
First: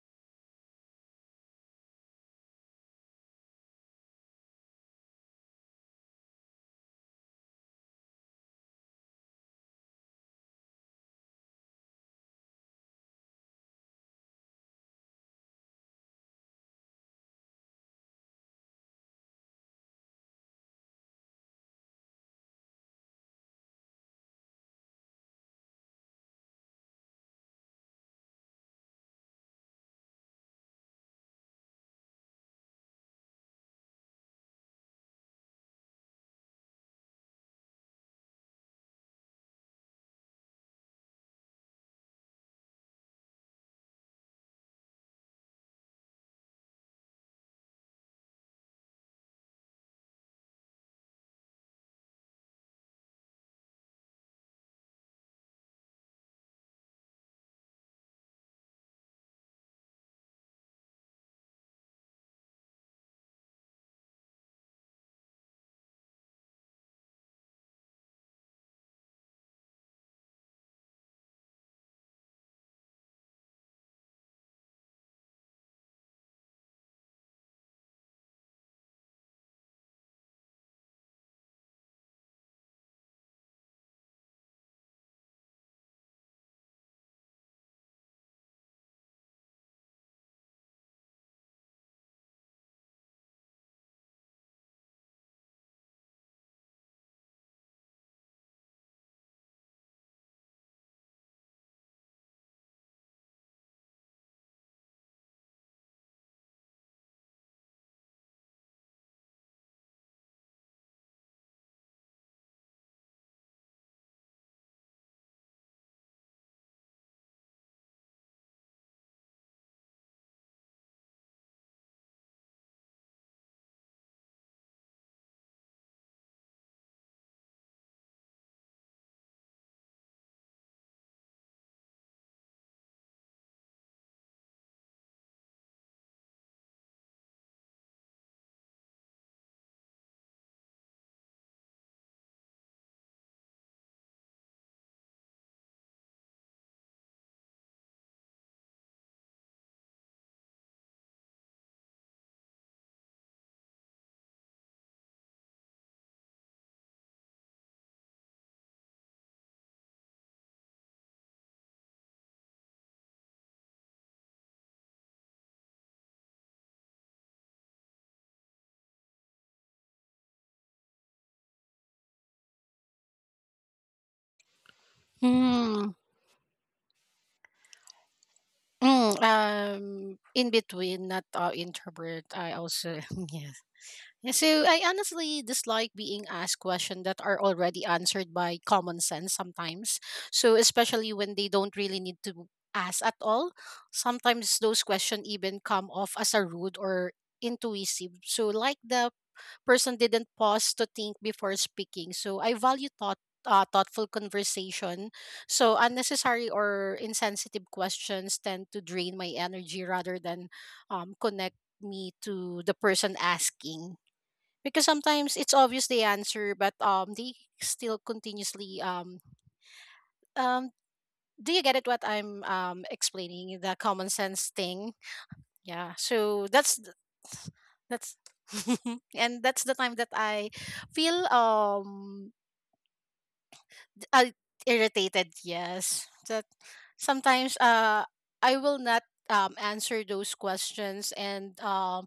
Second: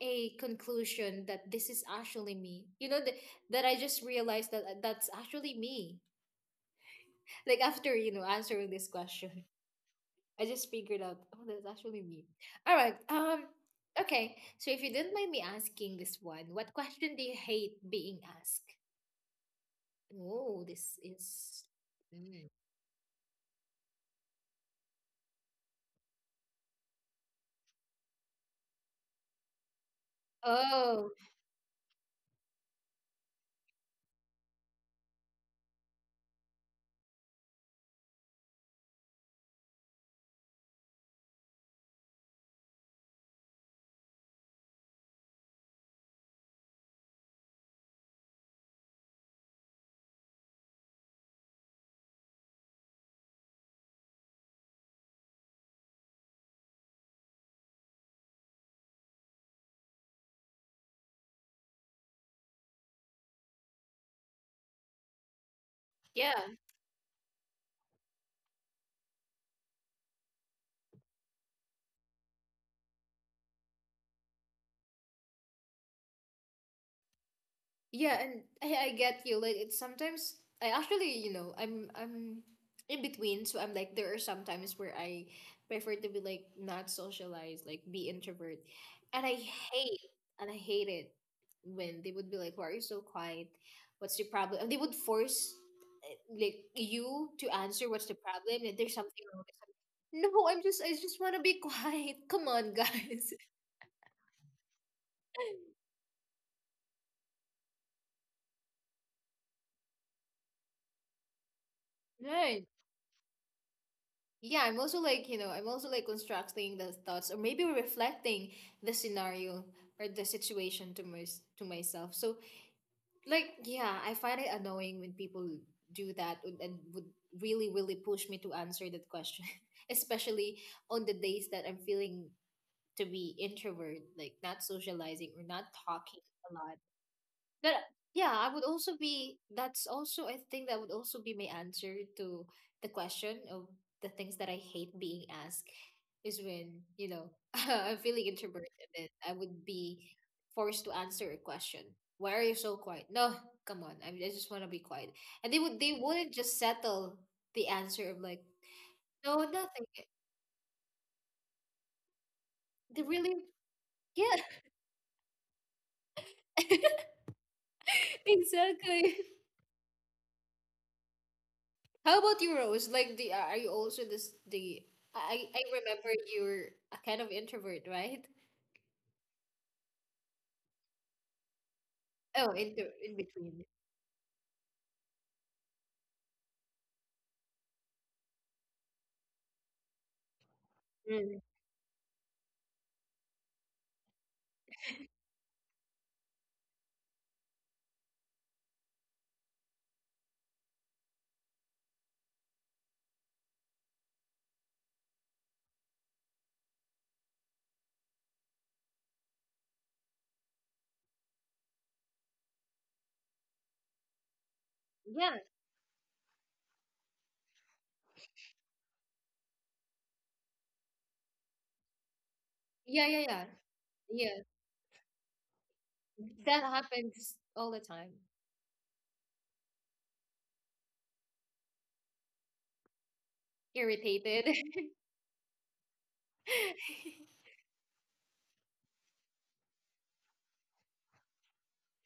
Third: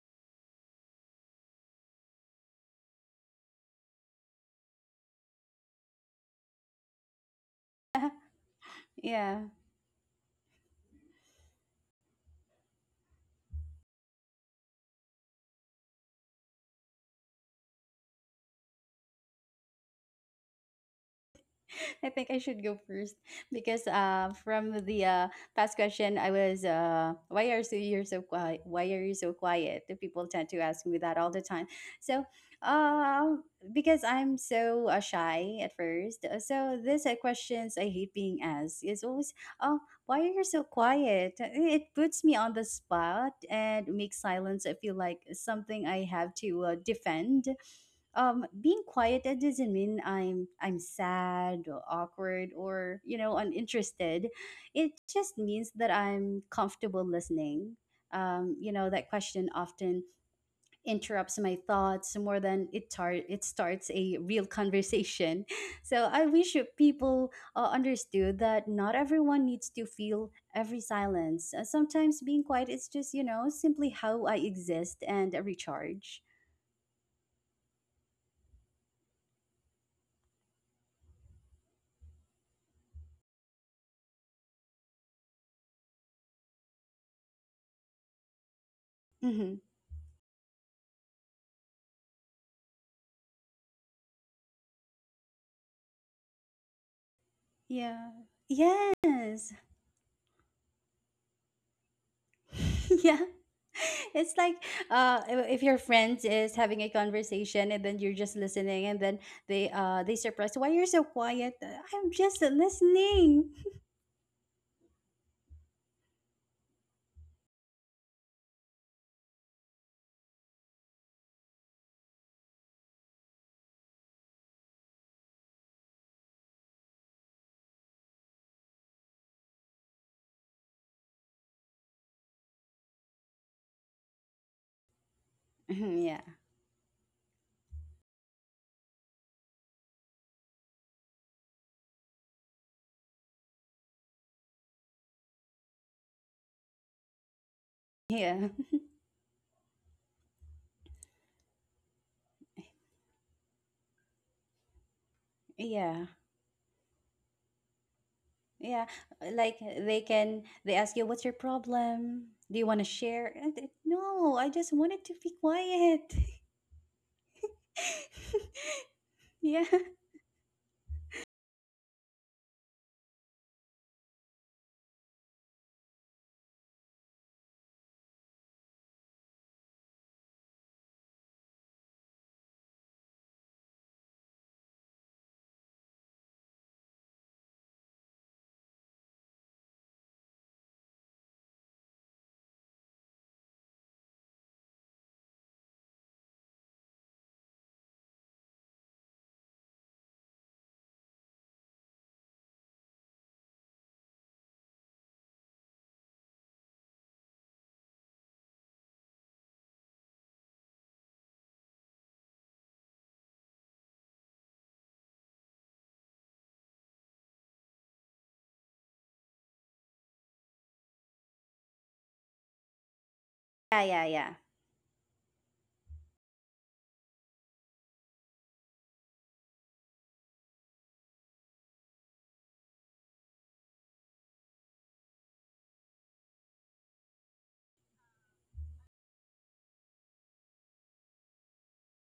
a conclusion that this is actually me. You know that, that I just realized that that's actually me. Like after, you know, answering this
Yeah,
question. I just figured out, oh, that's actually me. All right. Um, okay. So if you didn't mind me asking this one, what question do you hate being asked? Oh, this is.
I think I
Mm.
should go first because uh, from the uh, past question, I was uh, why are so you're so quiet? Why are you so quiet? The people tend to ask me
Oh,
that all the time. So, um, because I'm so uh, shy at first, uh, so this uh, questions I hate being asked is always, oh, why are you so quiet? Uh, It puts me on the spot and makes silence. I feel like something I have to uh, defend um being quiet that doesn't mean I'm I'm sad or awkward or you know uninterested it just means that I'm comfortable listening um you know that question often interrupts my thoughts more than it tar- it starts a real conversation so I
yeah.
wish that people uh, understood that not everyone needs to feel every silence Uh, sometimes being quiet is just you know simply how I exist and recharge
Yeah, and I, I get you. Like it's sometimes I actually, you know, I'm I'm in between, so I'm like there are some times where I prefer to be like not socialized, like be introvert. And I
Mm-hmm.
hate, and I hate it when they would be like, why are you so quiet? What's the problem? And they would force eh, like you to answer what's the
Yeah.
problem and there's something wrong with
Yes.
something. No, I'm just, I just wanna be quiet. Come on,
yeah.
guys.
It's like uh I- if your friends is having a conversation and then you're just listening and then they uh they surprised why you're so quiet. Uh, I'm just
Right.
listening.
Yeah, I'm also like, you know, I'm also like constructing the thoughts or maybe reflecting the scenario or the situation to my, to myself. So like, yeah, I find it annoying when people do that and and would really, really push me to answer that question, especially on the days that I'm feeling to be introvert, like not socializing or not
yeah.
talking a lot. But yeah, I would also be, that's also, I think that would also be my answer to the question of the things that I hate being asked is when, you know, I'm feeling
Yeah.
introverted and I would be forced to answer a question. Why are you so quiet? No, come on. I, I just want to be quiet. And they would, they
Yeah.
wouldn't just settle the answer of like,
Yeah.
no,
Like
nothing.
they can they ask you what's your problem? Do you want to
They
share?
really,
And it-
yeah,
No, I just wanted to be quiet.
exactly.
yeah.
How about you, Rose? Like, the are you also this the? I I
mm,
remember you're a kind of introvert, right?
mm, um in between, not uh, introvert.
Oh,
I
in the,
also
in
yes.
between.
Yeah. So I honestly dislike being asked questions that are already answered by common sense sometimes. So especially when
Mm.
they don't really need to ask at all. Sometimes those questions even come off as a rude or intuitive. So like the person didn't pause to think before speaking. So I value thought uh, thoughtful conversation. So unnecessary or insensitive questions tend to drain my energy rather than um, connect me to the person asking, because sometimes
Yeah,
it's obvious the answer but um they still continuously um um do you get it what I'm um
yeah, yeah, yeah,
explaining, the
Yeah, yeah,
common
yeah.
yeah.
sense thing. Yeah, so
That
that's th-
happens all the time.
that's and that's the time that I feel um uh,
Irritated.
irritated, yes, that sometimes uh I will not um answer those questions, and um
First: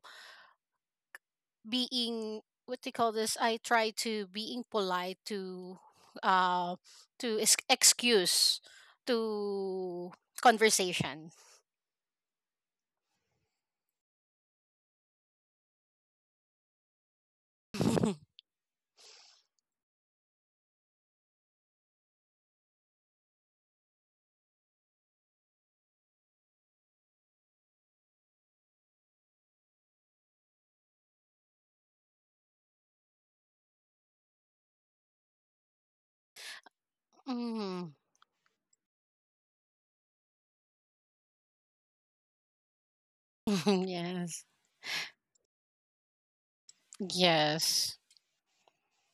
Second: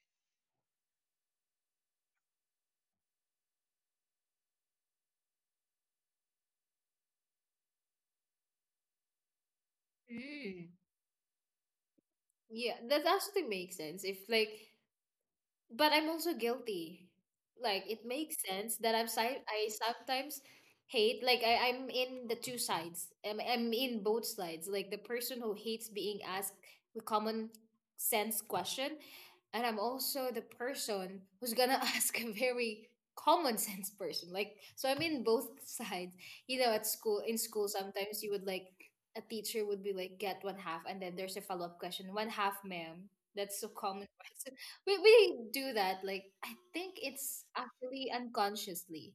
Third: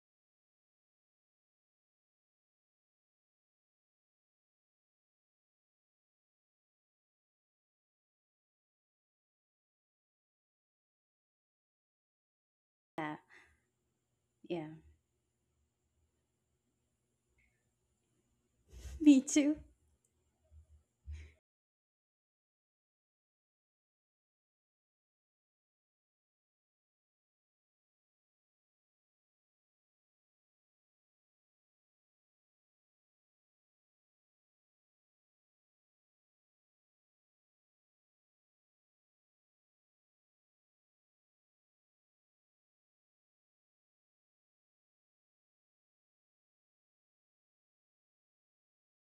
being what do you call this, I try to being polite to uh to ex- excuse to
Mm.
conversation.
Yeah, that
Yeah.
actually makes sense. If
Yeah.
like, but I'm also guilty. Like it makes sense that I'm
Me
si-
too.
I sometimes hate like I, I'm in the two sides. I'm, I'm in both sides. Like the person who hates being asked a common sense question, and I'm also the person who's gonna ask a very common sense person. Like so I'm in both sides. You know, at school, in school
Mm.
sometimes you would like a teacher would be like get one half and then there's a follow up question. One half ma'am. That's so common.
Yes.
we we do that, like I think it's
Yes.
actually unconsciously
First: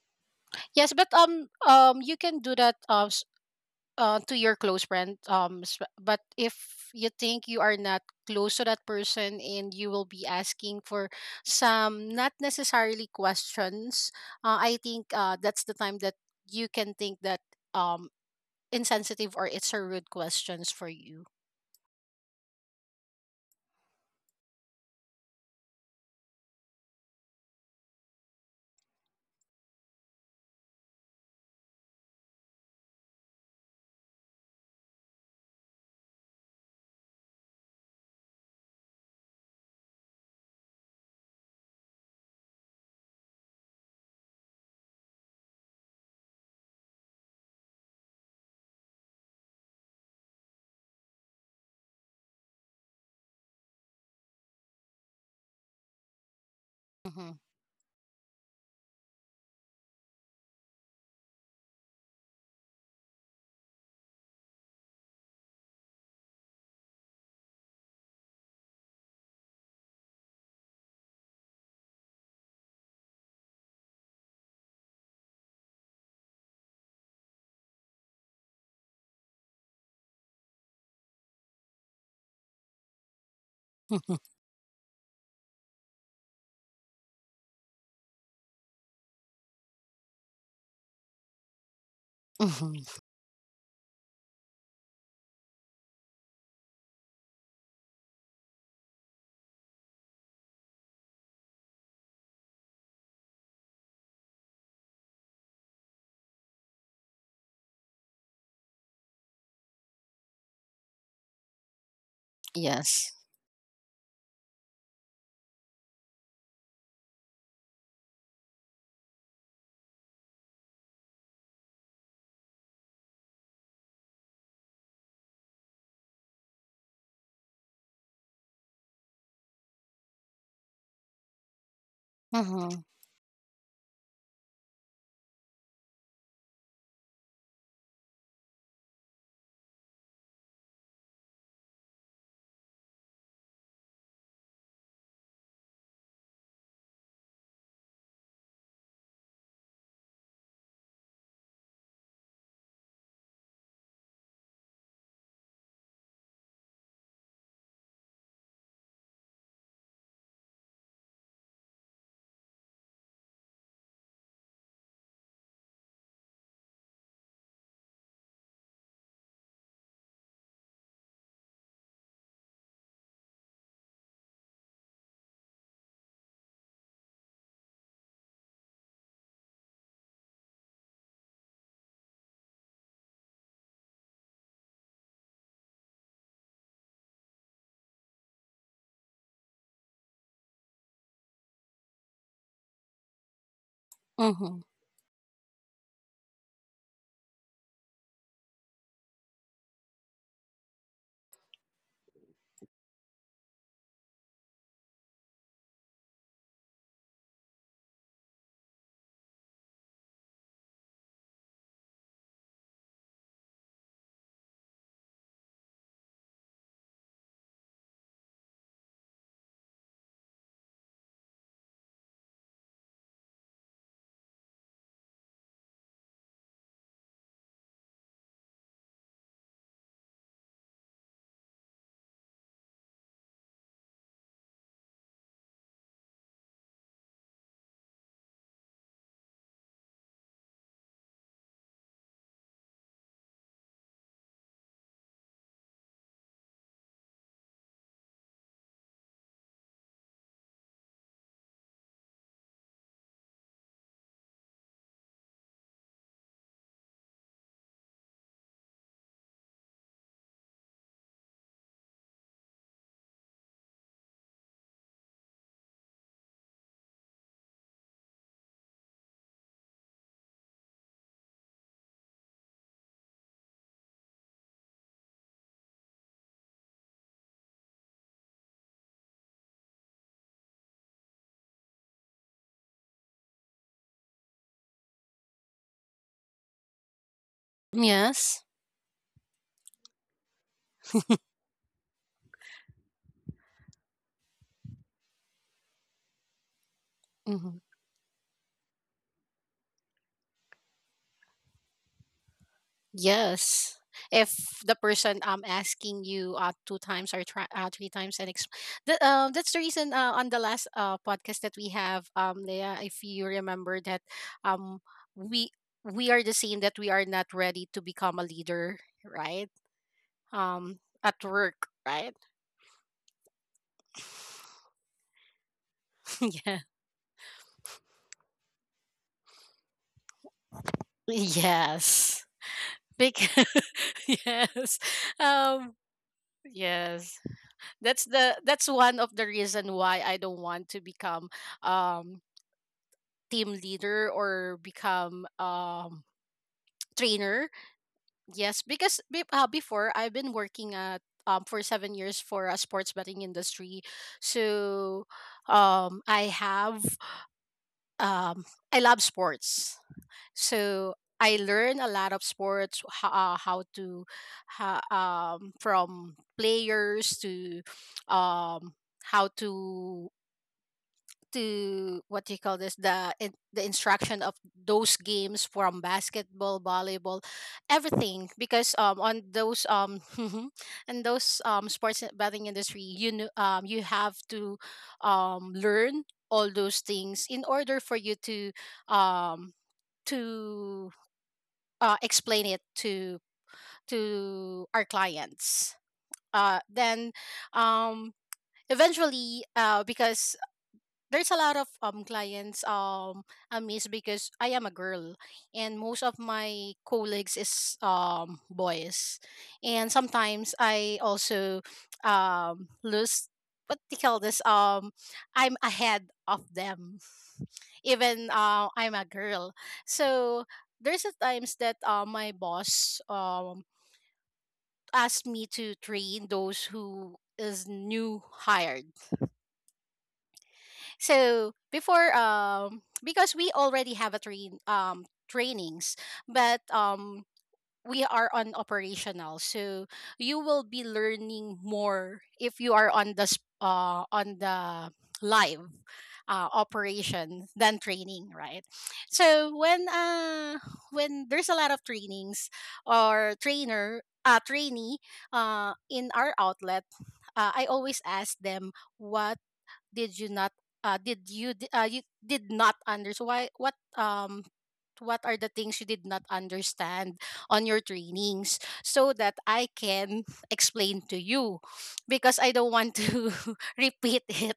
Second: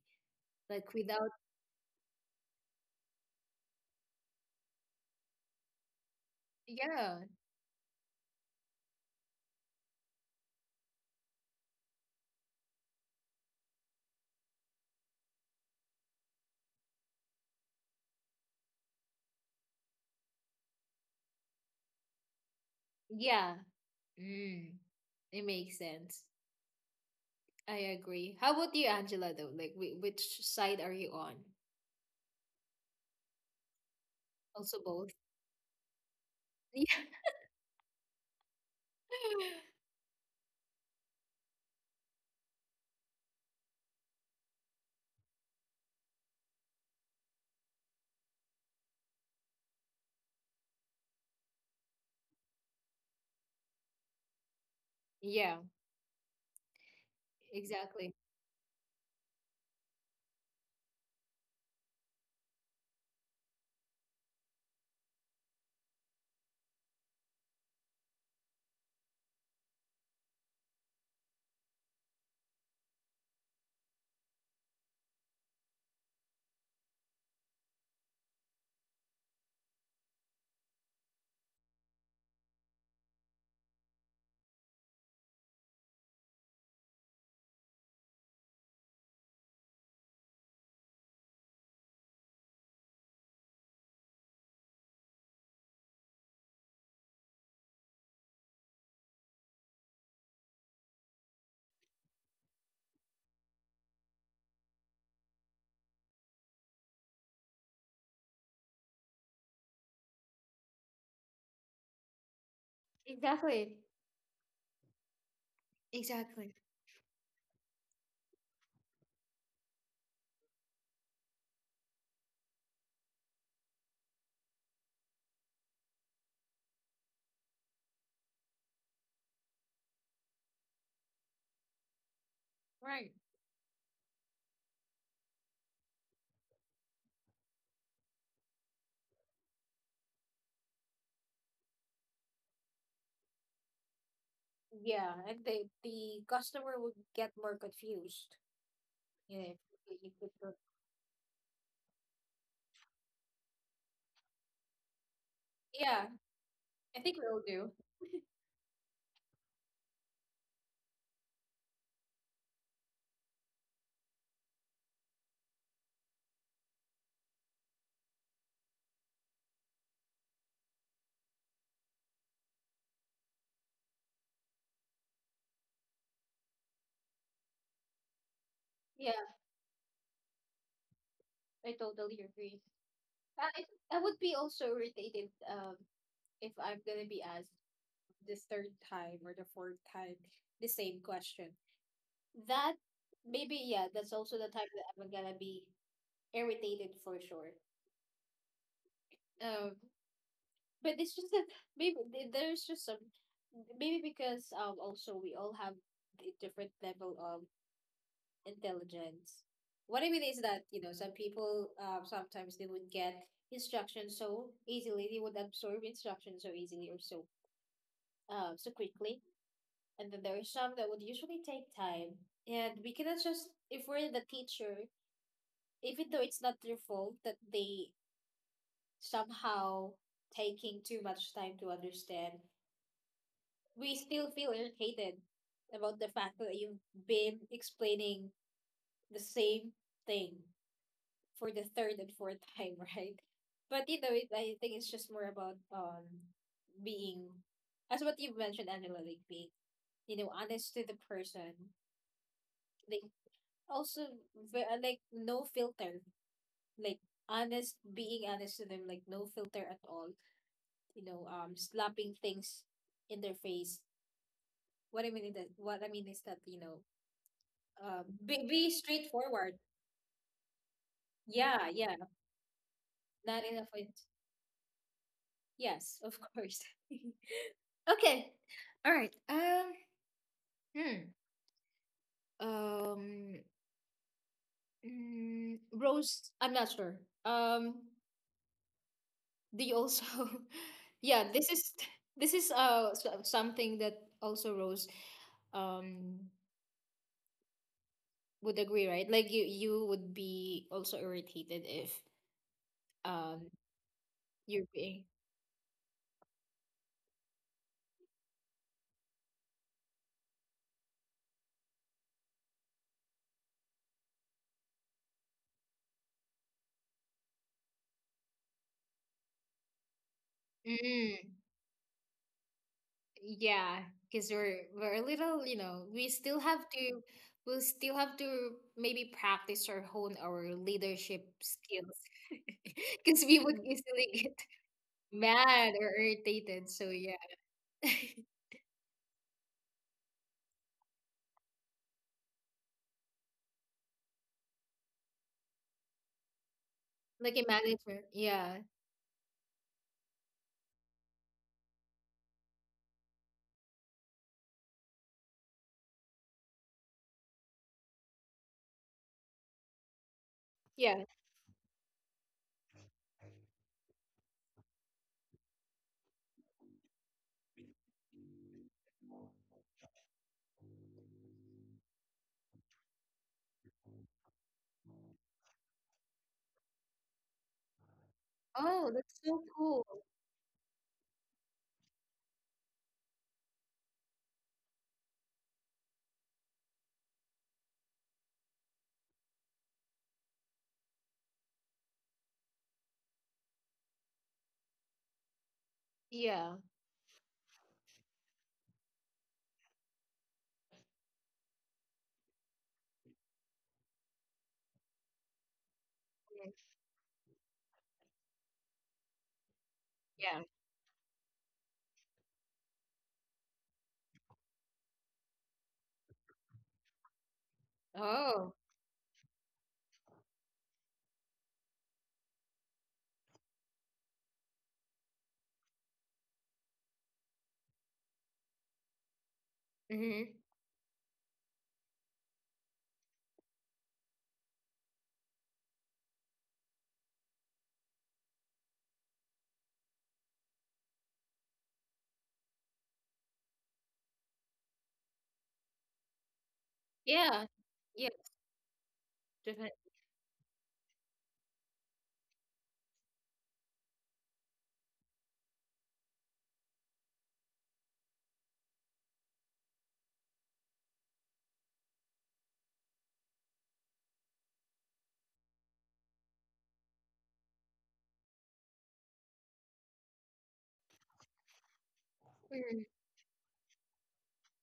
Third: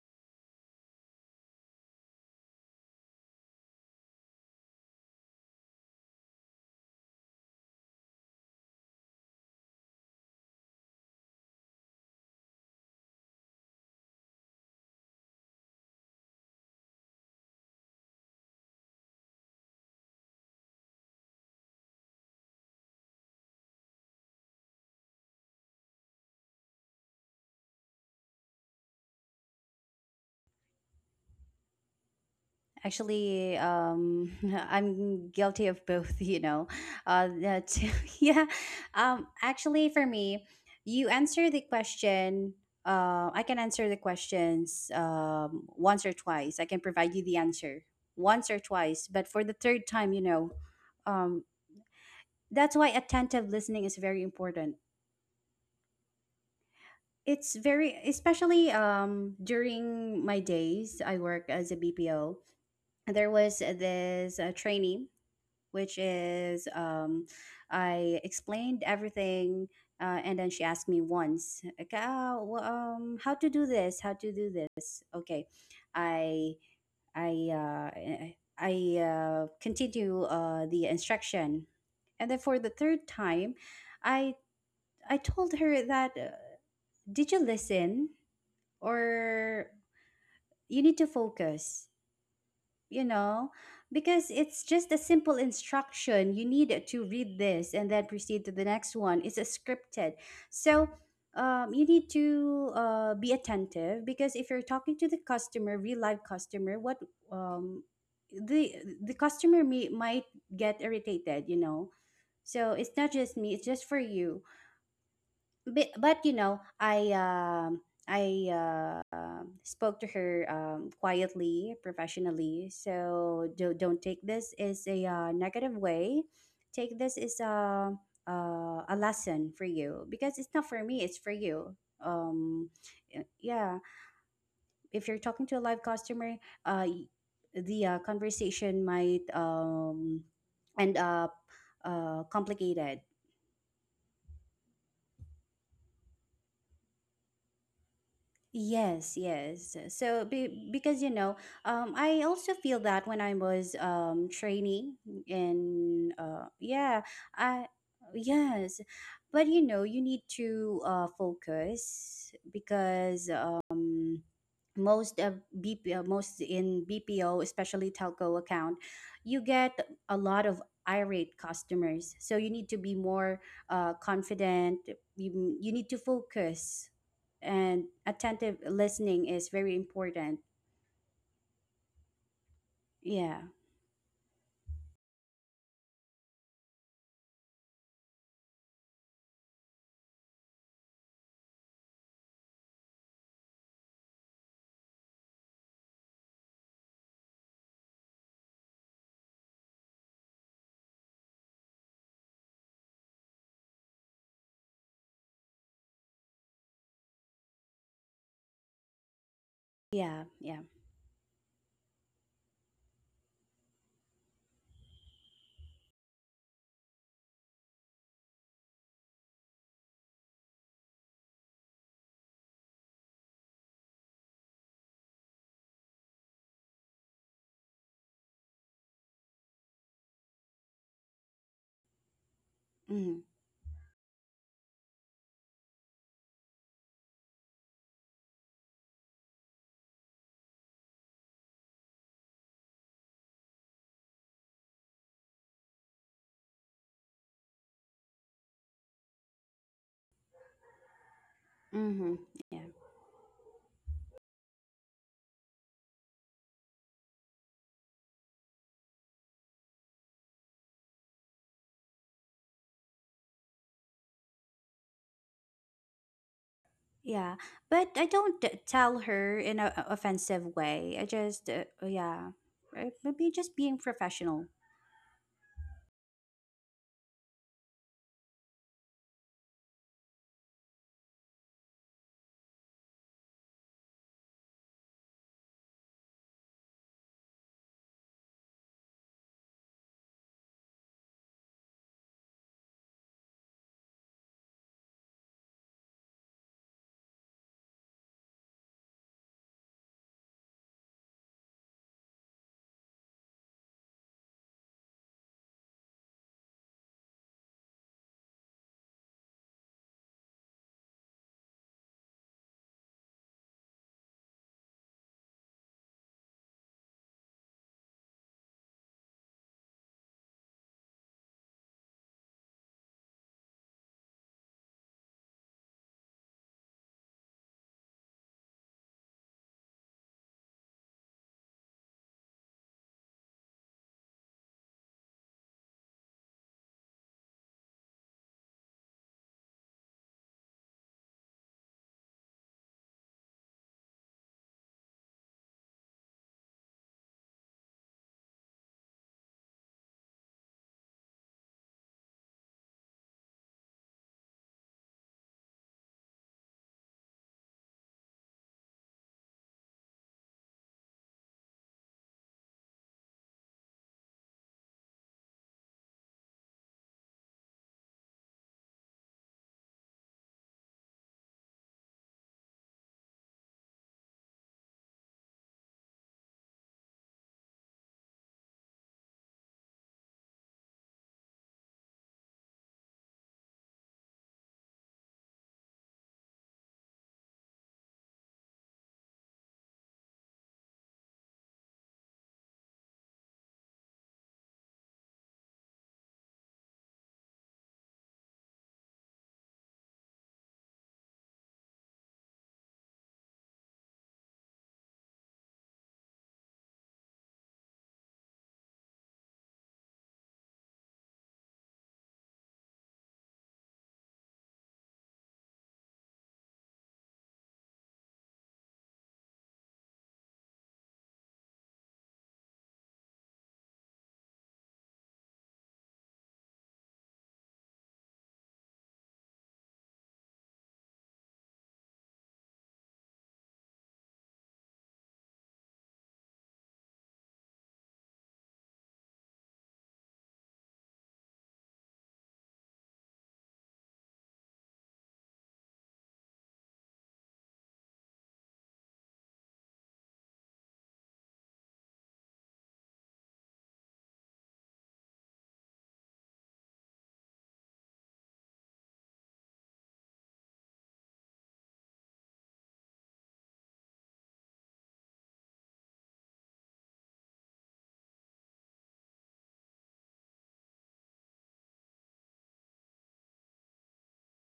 like
Yes, but
without,
um um you can do that, uh, s- uh, to your close friend, um s- but if you
yeah,
think you are not close to that person and you will be asking for some not necessarily questions, uh, I think uh, that's the time that you can think that um insensitive or it's a rude questions for you.
yeah, mm, it makes sense. I agree. How about you Angela, though? Like whi- which side are you on?
Actually, um,
Also both.
I'm guilty of both, you know.
Yeah,
Uh, that, yeah. Um, actually, for me, you answer the question. Uh, I can answer the questions um, once or twice. I can provide you the answer once or twice, but for the third time, you know, um, that's why attentive listening is very important.
yeah,
Mm-hmm.
It's very,
exactly,
especially um, during my days, I work as a B P O. There was this uh, trainee, which is um, I explained everything, uh, and then she asked me once, like, "Ah, wh- um, how to do this? How to do this?" Okay, I I uh, I I, uh, continue uh, the instruction, and then for the third time, I I told her that, uh, "Did you listen, or you need to focus?" you
Mm-hmm.
know, because it's just a simple instruction. You need to read this and then proceed to the next one. It's a scripted. So um, you need to uh, be attentive, because if you're talking to the customer, real life customer, what um, the the customer may, might get irritated, you know. So it's not
Yes.
just me; it's
exactly,
just for you, but, but you
exactly,
know i um i uh, spoke to her um, quietly, professionally, so do, don't take this as a uh, negative way. Take this as a, uh, a lesson for you, because it's not for me, it's for you. um
Mm-hmm.
right.
y- yeah, if you're talking to a live customer uh y- the uh, conversation might um end up uh complicated.
Yeah, and the the customer would get more confused.
Yes,
Yeah, if
yes.
we- if
So
we,
be, because you know, um, I also feel that when I was um training
yeah,
in, uh
I
yeah,
think we all
I,
do.
yes. But you know, you need to uh focus, because um most of B P uh, most in B P O, especially telco account, you get a lot of irate customers. So you need to be more uh confident. You, you need to focus, and attentive
Yeah,
listening is very important.
I totally agree.
Yeah,
I, I would be also irritated um, if I'm going to be asked this third time or the fourth time the same question. That maybe, yeah, that's also
Mm-hmm.
the time that I'm going to be irritated for sure. Um, but it's just that maybe th- there's just some, maybe because um, also we all have a different level of intelligence. What I
yeah,
mean is
yeah.
that, you know, some people um, sometimes they would get instructions so easily, they would absorb instructions so easily or so um, so quickly. And then there are some that would usually take time. And we cannot just, if we're the teacher, even though it's not their fault that they somehow taking too much time to understand,
Mm-hmm.
we still feel irritated about the fact that you've been explaining the same thing for the third and fourth time, right? But you know, it, I think it's just more about um being, as what you've mentioned, Angela, like being you know honest to the person,
Mm-hmm. Yeah,
like also ve- uh, like no filter, like honest, being honest to them, like no filter at all, you know um slapping things in their face. What I mean is that, what I mean is that you know,
yeah. But I
uh,
don't
be,
t-
be
tell her
straightforward,
in an offensive way. I just, uh,
yeah,
oh,
yeah,
yeah, right? Maybe
not
just
enough
being
it,
professional.
yes of course. Okay. All right. Um. Hmm. Um. Mm, Rose. I'm not sure um
Yes.
they also. Yeah, this is, this is uh so- something that also Rose um
Mm-hmm.
would agree, right? Like you you would be also irritated if um
Yes. If
you're
the
being,
person um asking you uh two times or tri- uh, three times and exp- the, uh, that's the reason uh, on the last uh podcast that we have, um Leah, if you remember that, um we we are the same, that we are not ready to become a leader, right, um at
mm,
work, right?
yeah, because we're we're a little, you know, we still
Yeah.
have to, we'll still have to maybe practice or hone our leadership skills
Yes,
because we
because
would easily get
yes.
mad
um
or irritated, so yeah.
yes, that's the that's one of the reason why I don't want to become um team leader or become um
Like a
trainer.
manager, yeah.
Yes, because be, uh, before I've been working at um for seven years for a sports betting industry. So um I have um I love sports. So
Yeah.
I learn a lot of sports ho- uh, how to ha, um from players to um how to to what do you call this the in- the instruction of those games, from basketball, volleyball, everything, because
Oh,
um
that's
on
so
those
cool.
um and those um sports betting industry, you know, um you have to um learn all those things in order for you to um to uh, explain it to to our clients
Yeah.
uh then um eventually uh because there's a lot of um clients, um I miss because I am a girl and most of
Mm.
my colleagues is um boys, and
Yeah.
sometimes I also um lose what they call this, um I'm ahead of them even
Oh.
uh, I'm a girl. So there's a times that uh, my boss um asked me to train those who is new hired.
Mm-hmm.
So before um because we already have a train um trainings, but um we are on operational. So you will be learning more if you are on the sp- uh on the live uh,
Yeah.
operation than
Yes.
training, right? So
Definitely.
when uh when there's a lot of trainings or trainer uh trainee uh in our outlet, uh, I always ask them what did you not uh did you d- uh you did not understand why what um what are the things you did not understand on your trainings, so that I can explain to you, because I don't
Mm.
want to repeat it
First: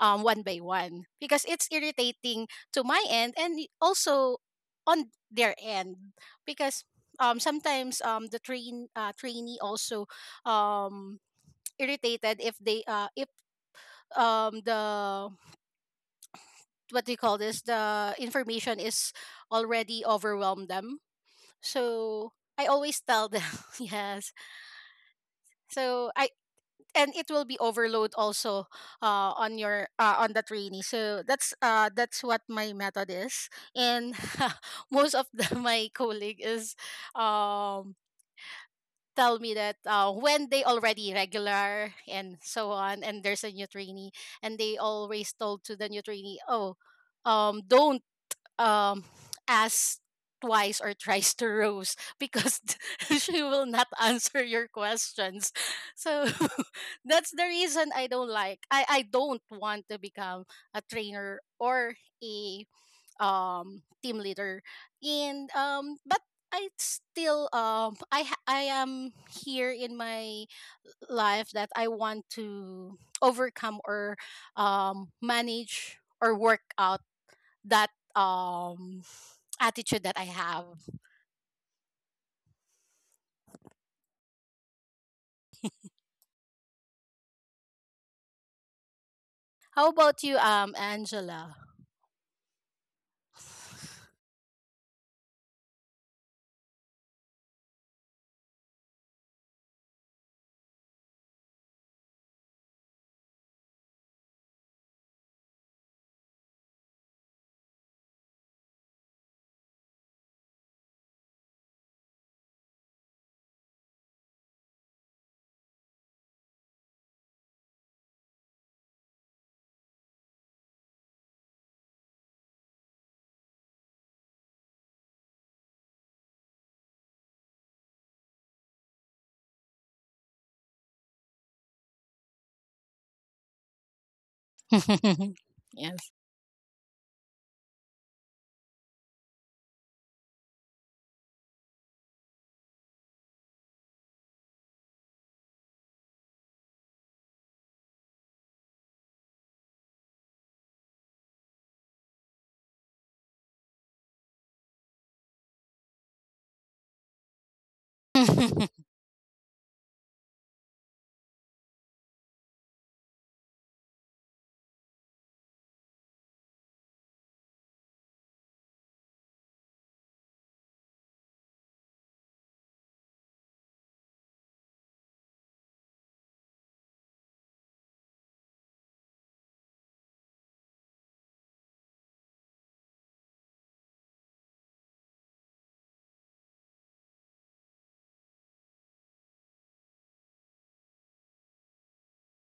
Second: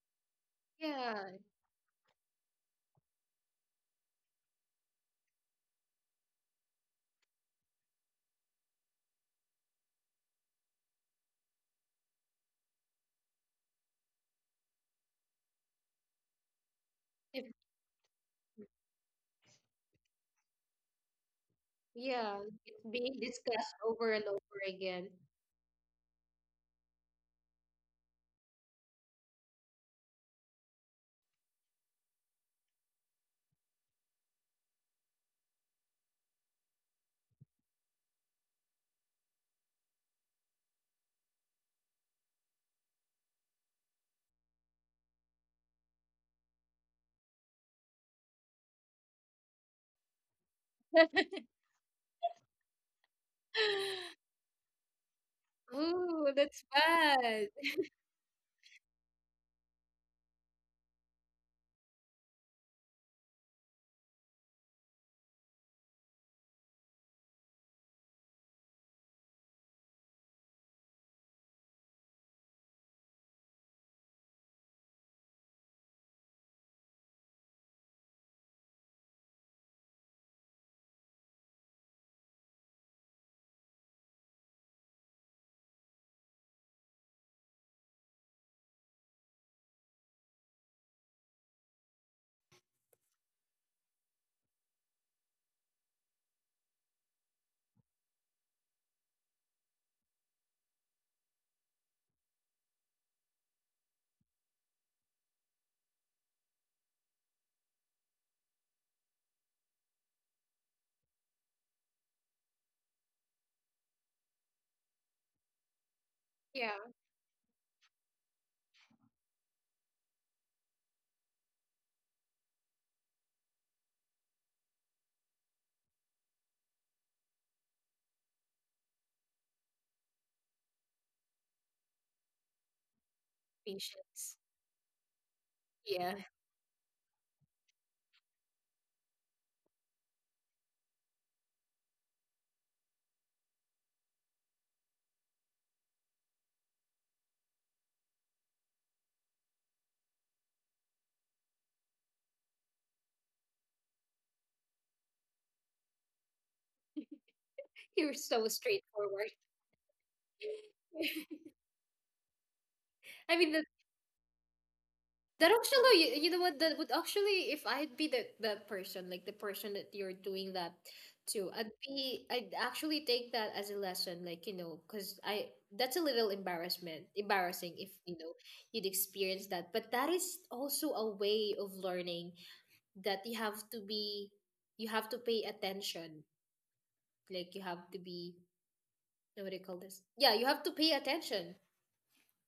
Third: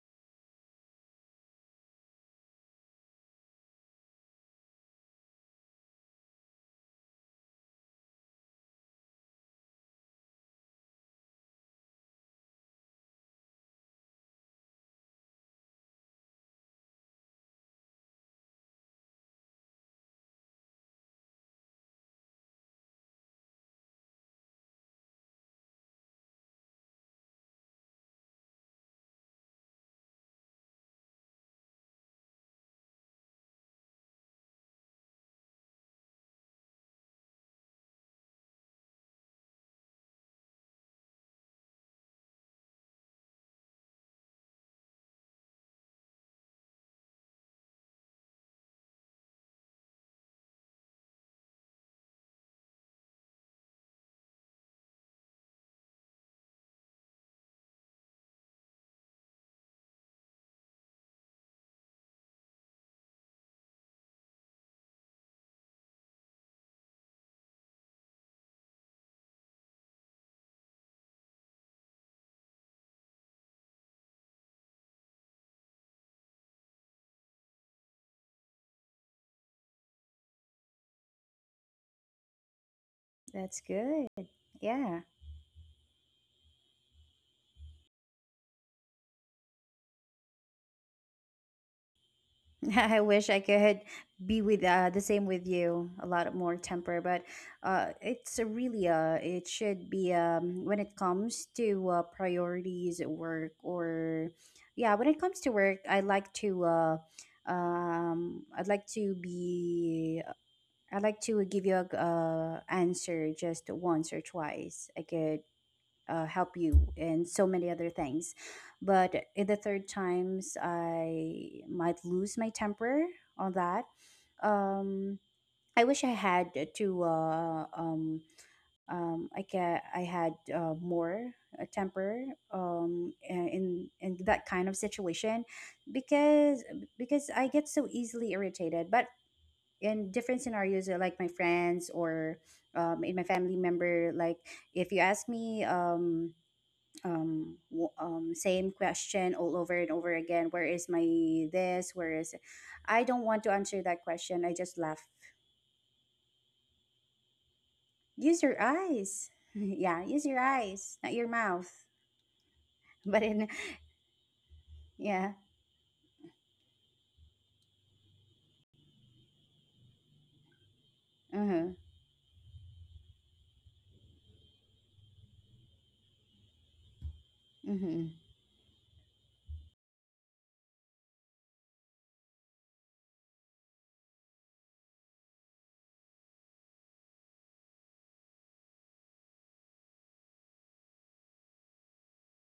um one by one,
Yeah.
because it's irritating to my end and y- also on their end, because um sometimes um the train uh, trainee also um irritated if they uh if um the what do you call
If,
this, the information is already overwhelmed them, so
yeah.
I
It's
always
being
tell them
discussed over and
yes,
over again.
so I and it will be overload also uh, on your uh, on the trainee, so that's uh, that's what my method is. And most of the, my colleague is um tell me that uh, when they already regular and so on and there's a new trainee, and they always told to the new trainee, oh, um don't um asks twice or tries to roast because she will not answer your questions. So
Oh, that's
that's the
bad.
reason I don't like, i I don't want to become a trainer or a um team leader. And um but I still um I ha- I am here in my life that I want to overcome or um manage or work out that um attitude that I have.
That's good. Yeah.
How about you, um, Angela?
I wish I could be with uh, the same with you, a lot more temper, but uh, it's a really uh, it should be um, when it comes to uh, priorities at work, or yeah, when it comes to work, I like to uh, um, I'd like to be I'd like to give you a uh, answer just once or twice. I could uh, help
Yeah.
you in so many other things, but in the third times, I might lose my temper on that. um i wish i had to uh, um um I get I had uh, more uh, temper um in in
Patience.
that kind of situation,
Yes.
Yeah.
because because I get so easily irritated, but in different scenarios, uh, like my friends, or um, in my family member, like, if you ask me um um, w- um, same question all over and over again. Where is my this? Where is it? I don't want to answer that question. I just laugh.
You're so
Use your
straightforward.
eyes. Yeah, use your eyes, not your mouth. But
I
in,
mean,
yeah,
that actually, you, you know what? That would actually, if I'd be the the person, like the person that you're doing that to, I'd
mm-hmm,
be, I'd actually take that as a lesson, like you know, because I, that's a little embarrassment, embarrassing if
mm-hmm,
you know you'd experience that. But that is also a way of learning that you have to be, you have to pay attention, like you have to be, what do you call this? Yeah, you have to pay attention,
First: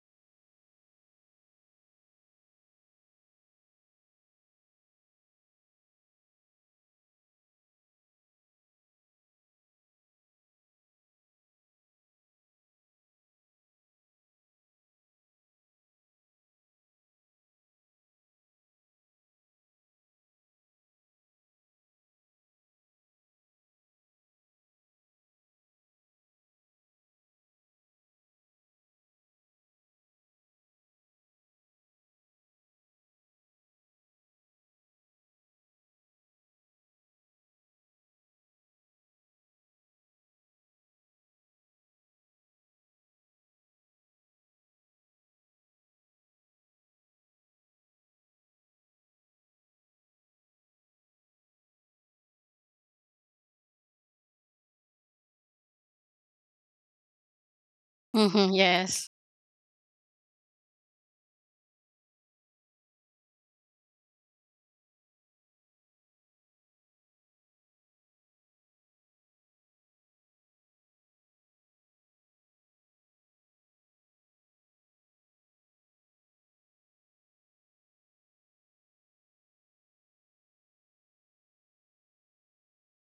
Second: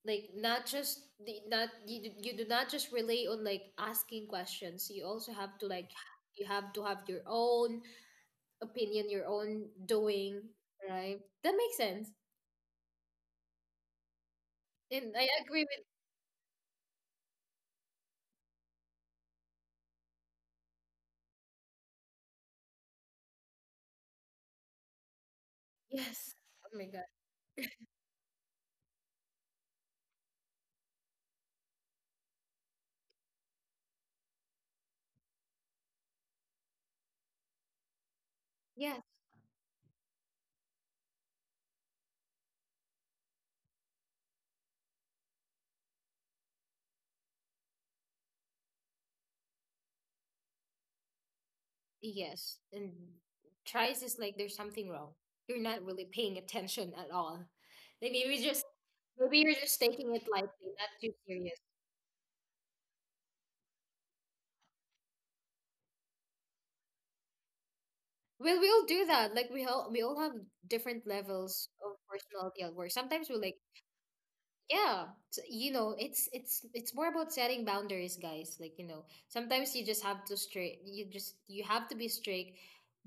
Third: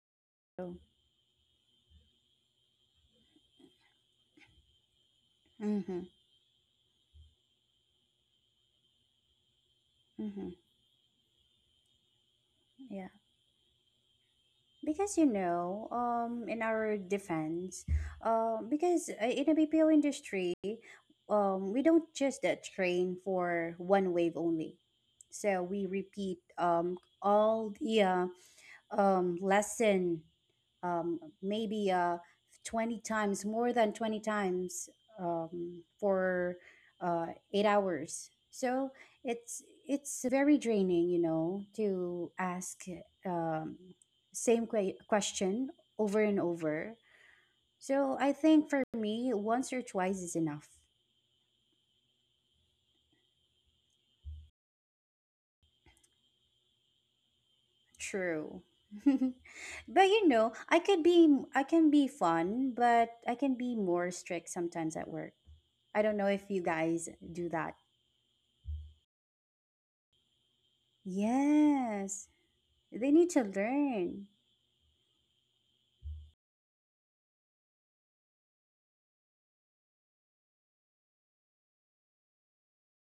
like not
so,
just the, not you, do- you do not just rely on like asking questions, you also have to like,
mm-hmm,
you have to have your own opinion, your own doing,
mm-hmm,
right? That makes sense
yeah.
and
Because you
I agree with,
know, um, in our defense, um, because uh, in the B P O industry, um, we don't just uh, train for one wave only. So we
yes,
repeat
oh my
um
god,
all the uh, um lesson, um, maybe uh, twenty times, more than twenty times um, for uh, eight hours. So
yes,
it's it's very draining, you know, to ask um, same que- question over and over. So I think for me, once or twice is enough.
yes. And tries is like there's something wrong, you're not really paying attention at all, like maybe
Hmm.
True.
just,
Yes.
maybe you're just
but
taking it
you know,
lightly,
I
not
could
too
be I
serious.
can be fun, but I can be more strict sometimes at work. I don't know if you guys do that.
Well, we all do that. Like we all, we all have different levels of
Yes,
personality at work.
they
Sometimes
need
we
to
like,
learn.
yeah, so, you know, it's it's it's more about setting boundaries, guys. Like, you know, sometimes you just have to straight, you just, you have to be strict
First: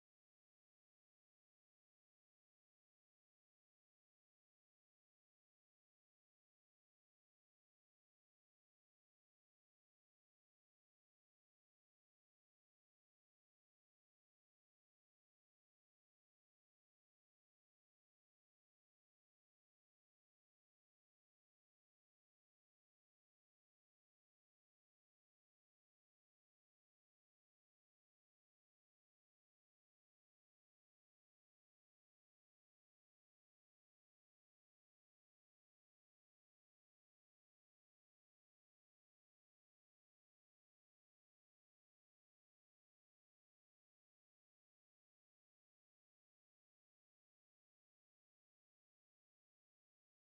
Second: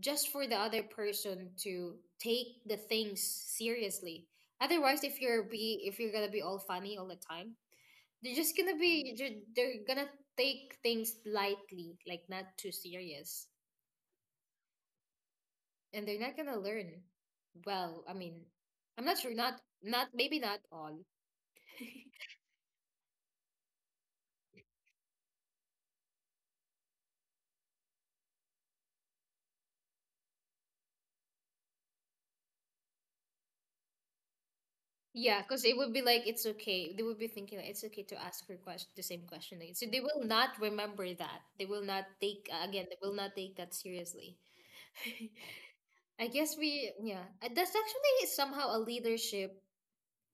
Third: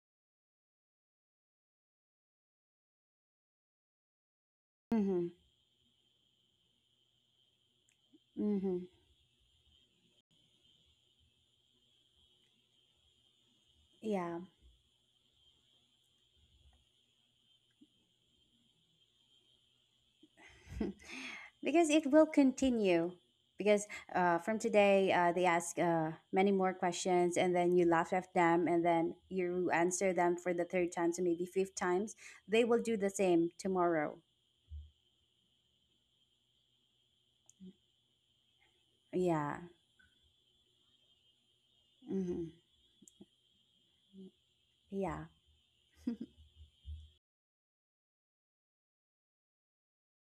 just for the other person to take the things seriously. Otherwise, if
Mm-hmm.
you're be, if you're gonna be all funny all the time, they're just gonna
Mm-hmm.
be ju- they're gonna take things lightly, like not too serious,
Yeah.
and they're not gonna learn. Well, I mean, I'm not sure, not not maybe not all.
Because it will continue. Because uh, from today, uh, they ask uh, many more questions, and then you laugh at them, and then you answer them for the third time, so maybe fifth times. They will do the same tomorrow.
Yeah, because it would be like it's okay. They would be thinking like, it's okay to ask her question the same
Yeah.
question. Like, so they will not remember that. They will not
Mm-hmm.
take uh, again. They will not take that seriously.
Yeah.
I guess we, yeah. Uh, That's actually somehow a leadership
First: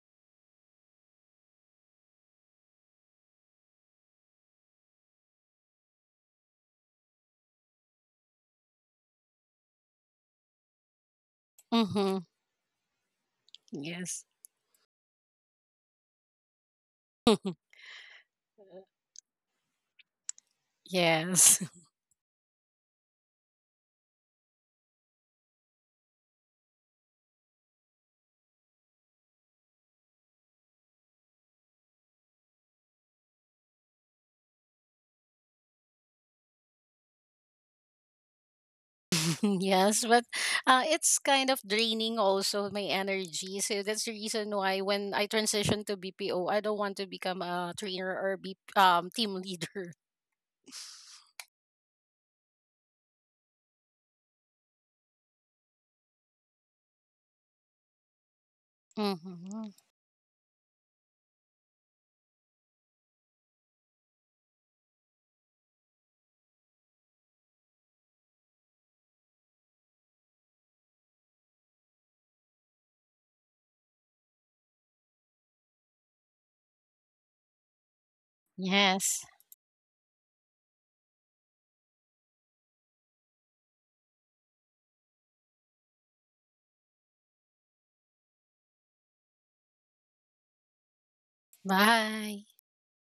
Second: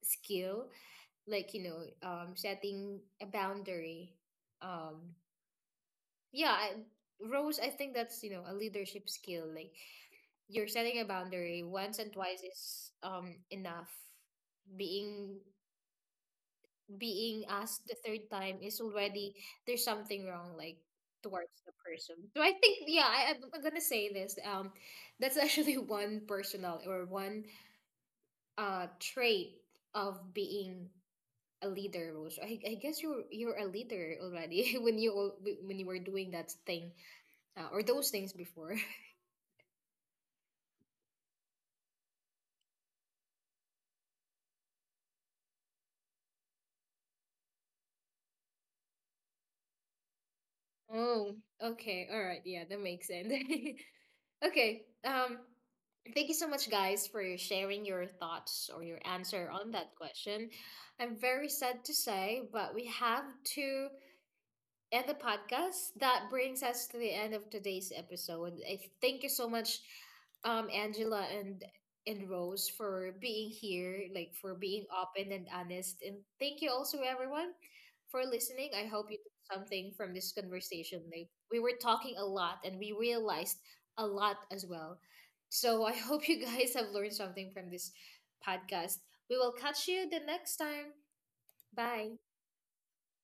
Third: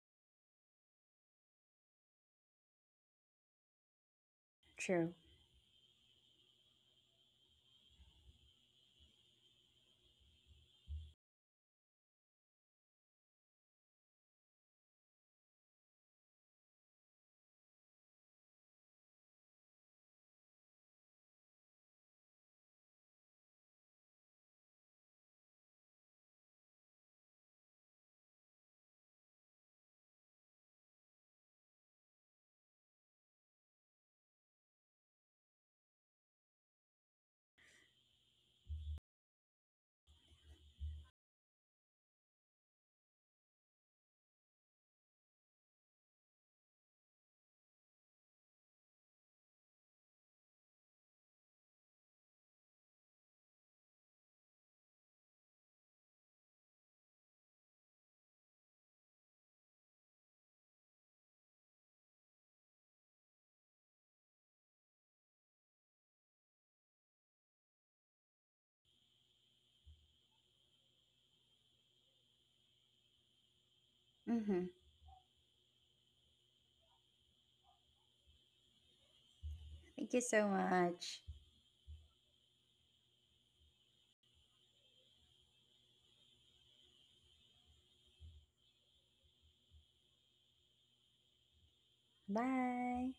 skill. Like you know, um, setting a boundary. Um,
True.
yeah, I, Rose. I think that's you know a leadership skill. Like you're setting a boundary, once and
Hmm.
twice is um enough,
Yes.
being, being asked the third time is already there's something wrong like towards
Yes.
the person. So I think, yeah, I, i'm I'm gonna say this, um that's actually one personal or one uh trait of being a leader, Rose. I, I guess you're you're a leader already when you al- when you were doing that thing uh, or those things before.
Yes, but uh, it's kind of draining also my energy. So that's the reason why when I transition to B P O, I don't want to become a trainer or be um team leader.
Oh, okay. All right. Yeah, that makes sense. Okay. Um, thank you so much, guys, for sharing your thoughts or your answer on
Hmm.
that question. I'm very sad to say, but we have to and the podcast. That brings us to the end of today's episode. I thank you so much, um, Angela and and Rose for being here, like for
Mm-hmm.
being open and honest. And thank you also everyone for listening. I hope you
Yes.
took something from
Thank you
this
so
conversation.
much.
Like we were talking a lot and we realized a lot as well. So I hope you guys have learned something from this podcast. We will catch you the next time. Bye.
Bye.
Bye.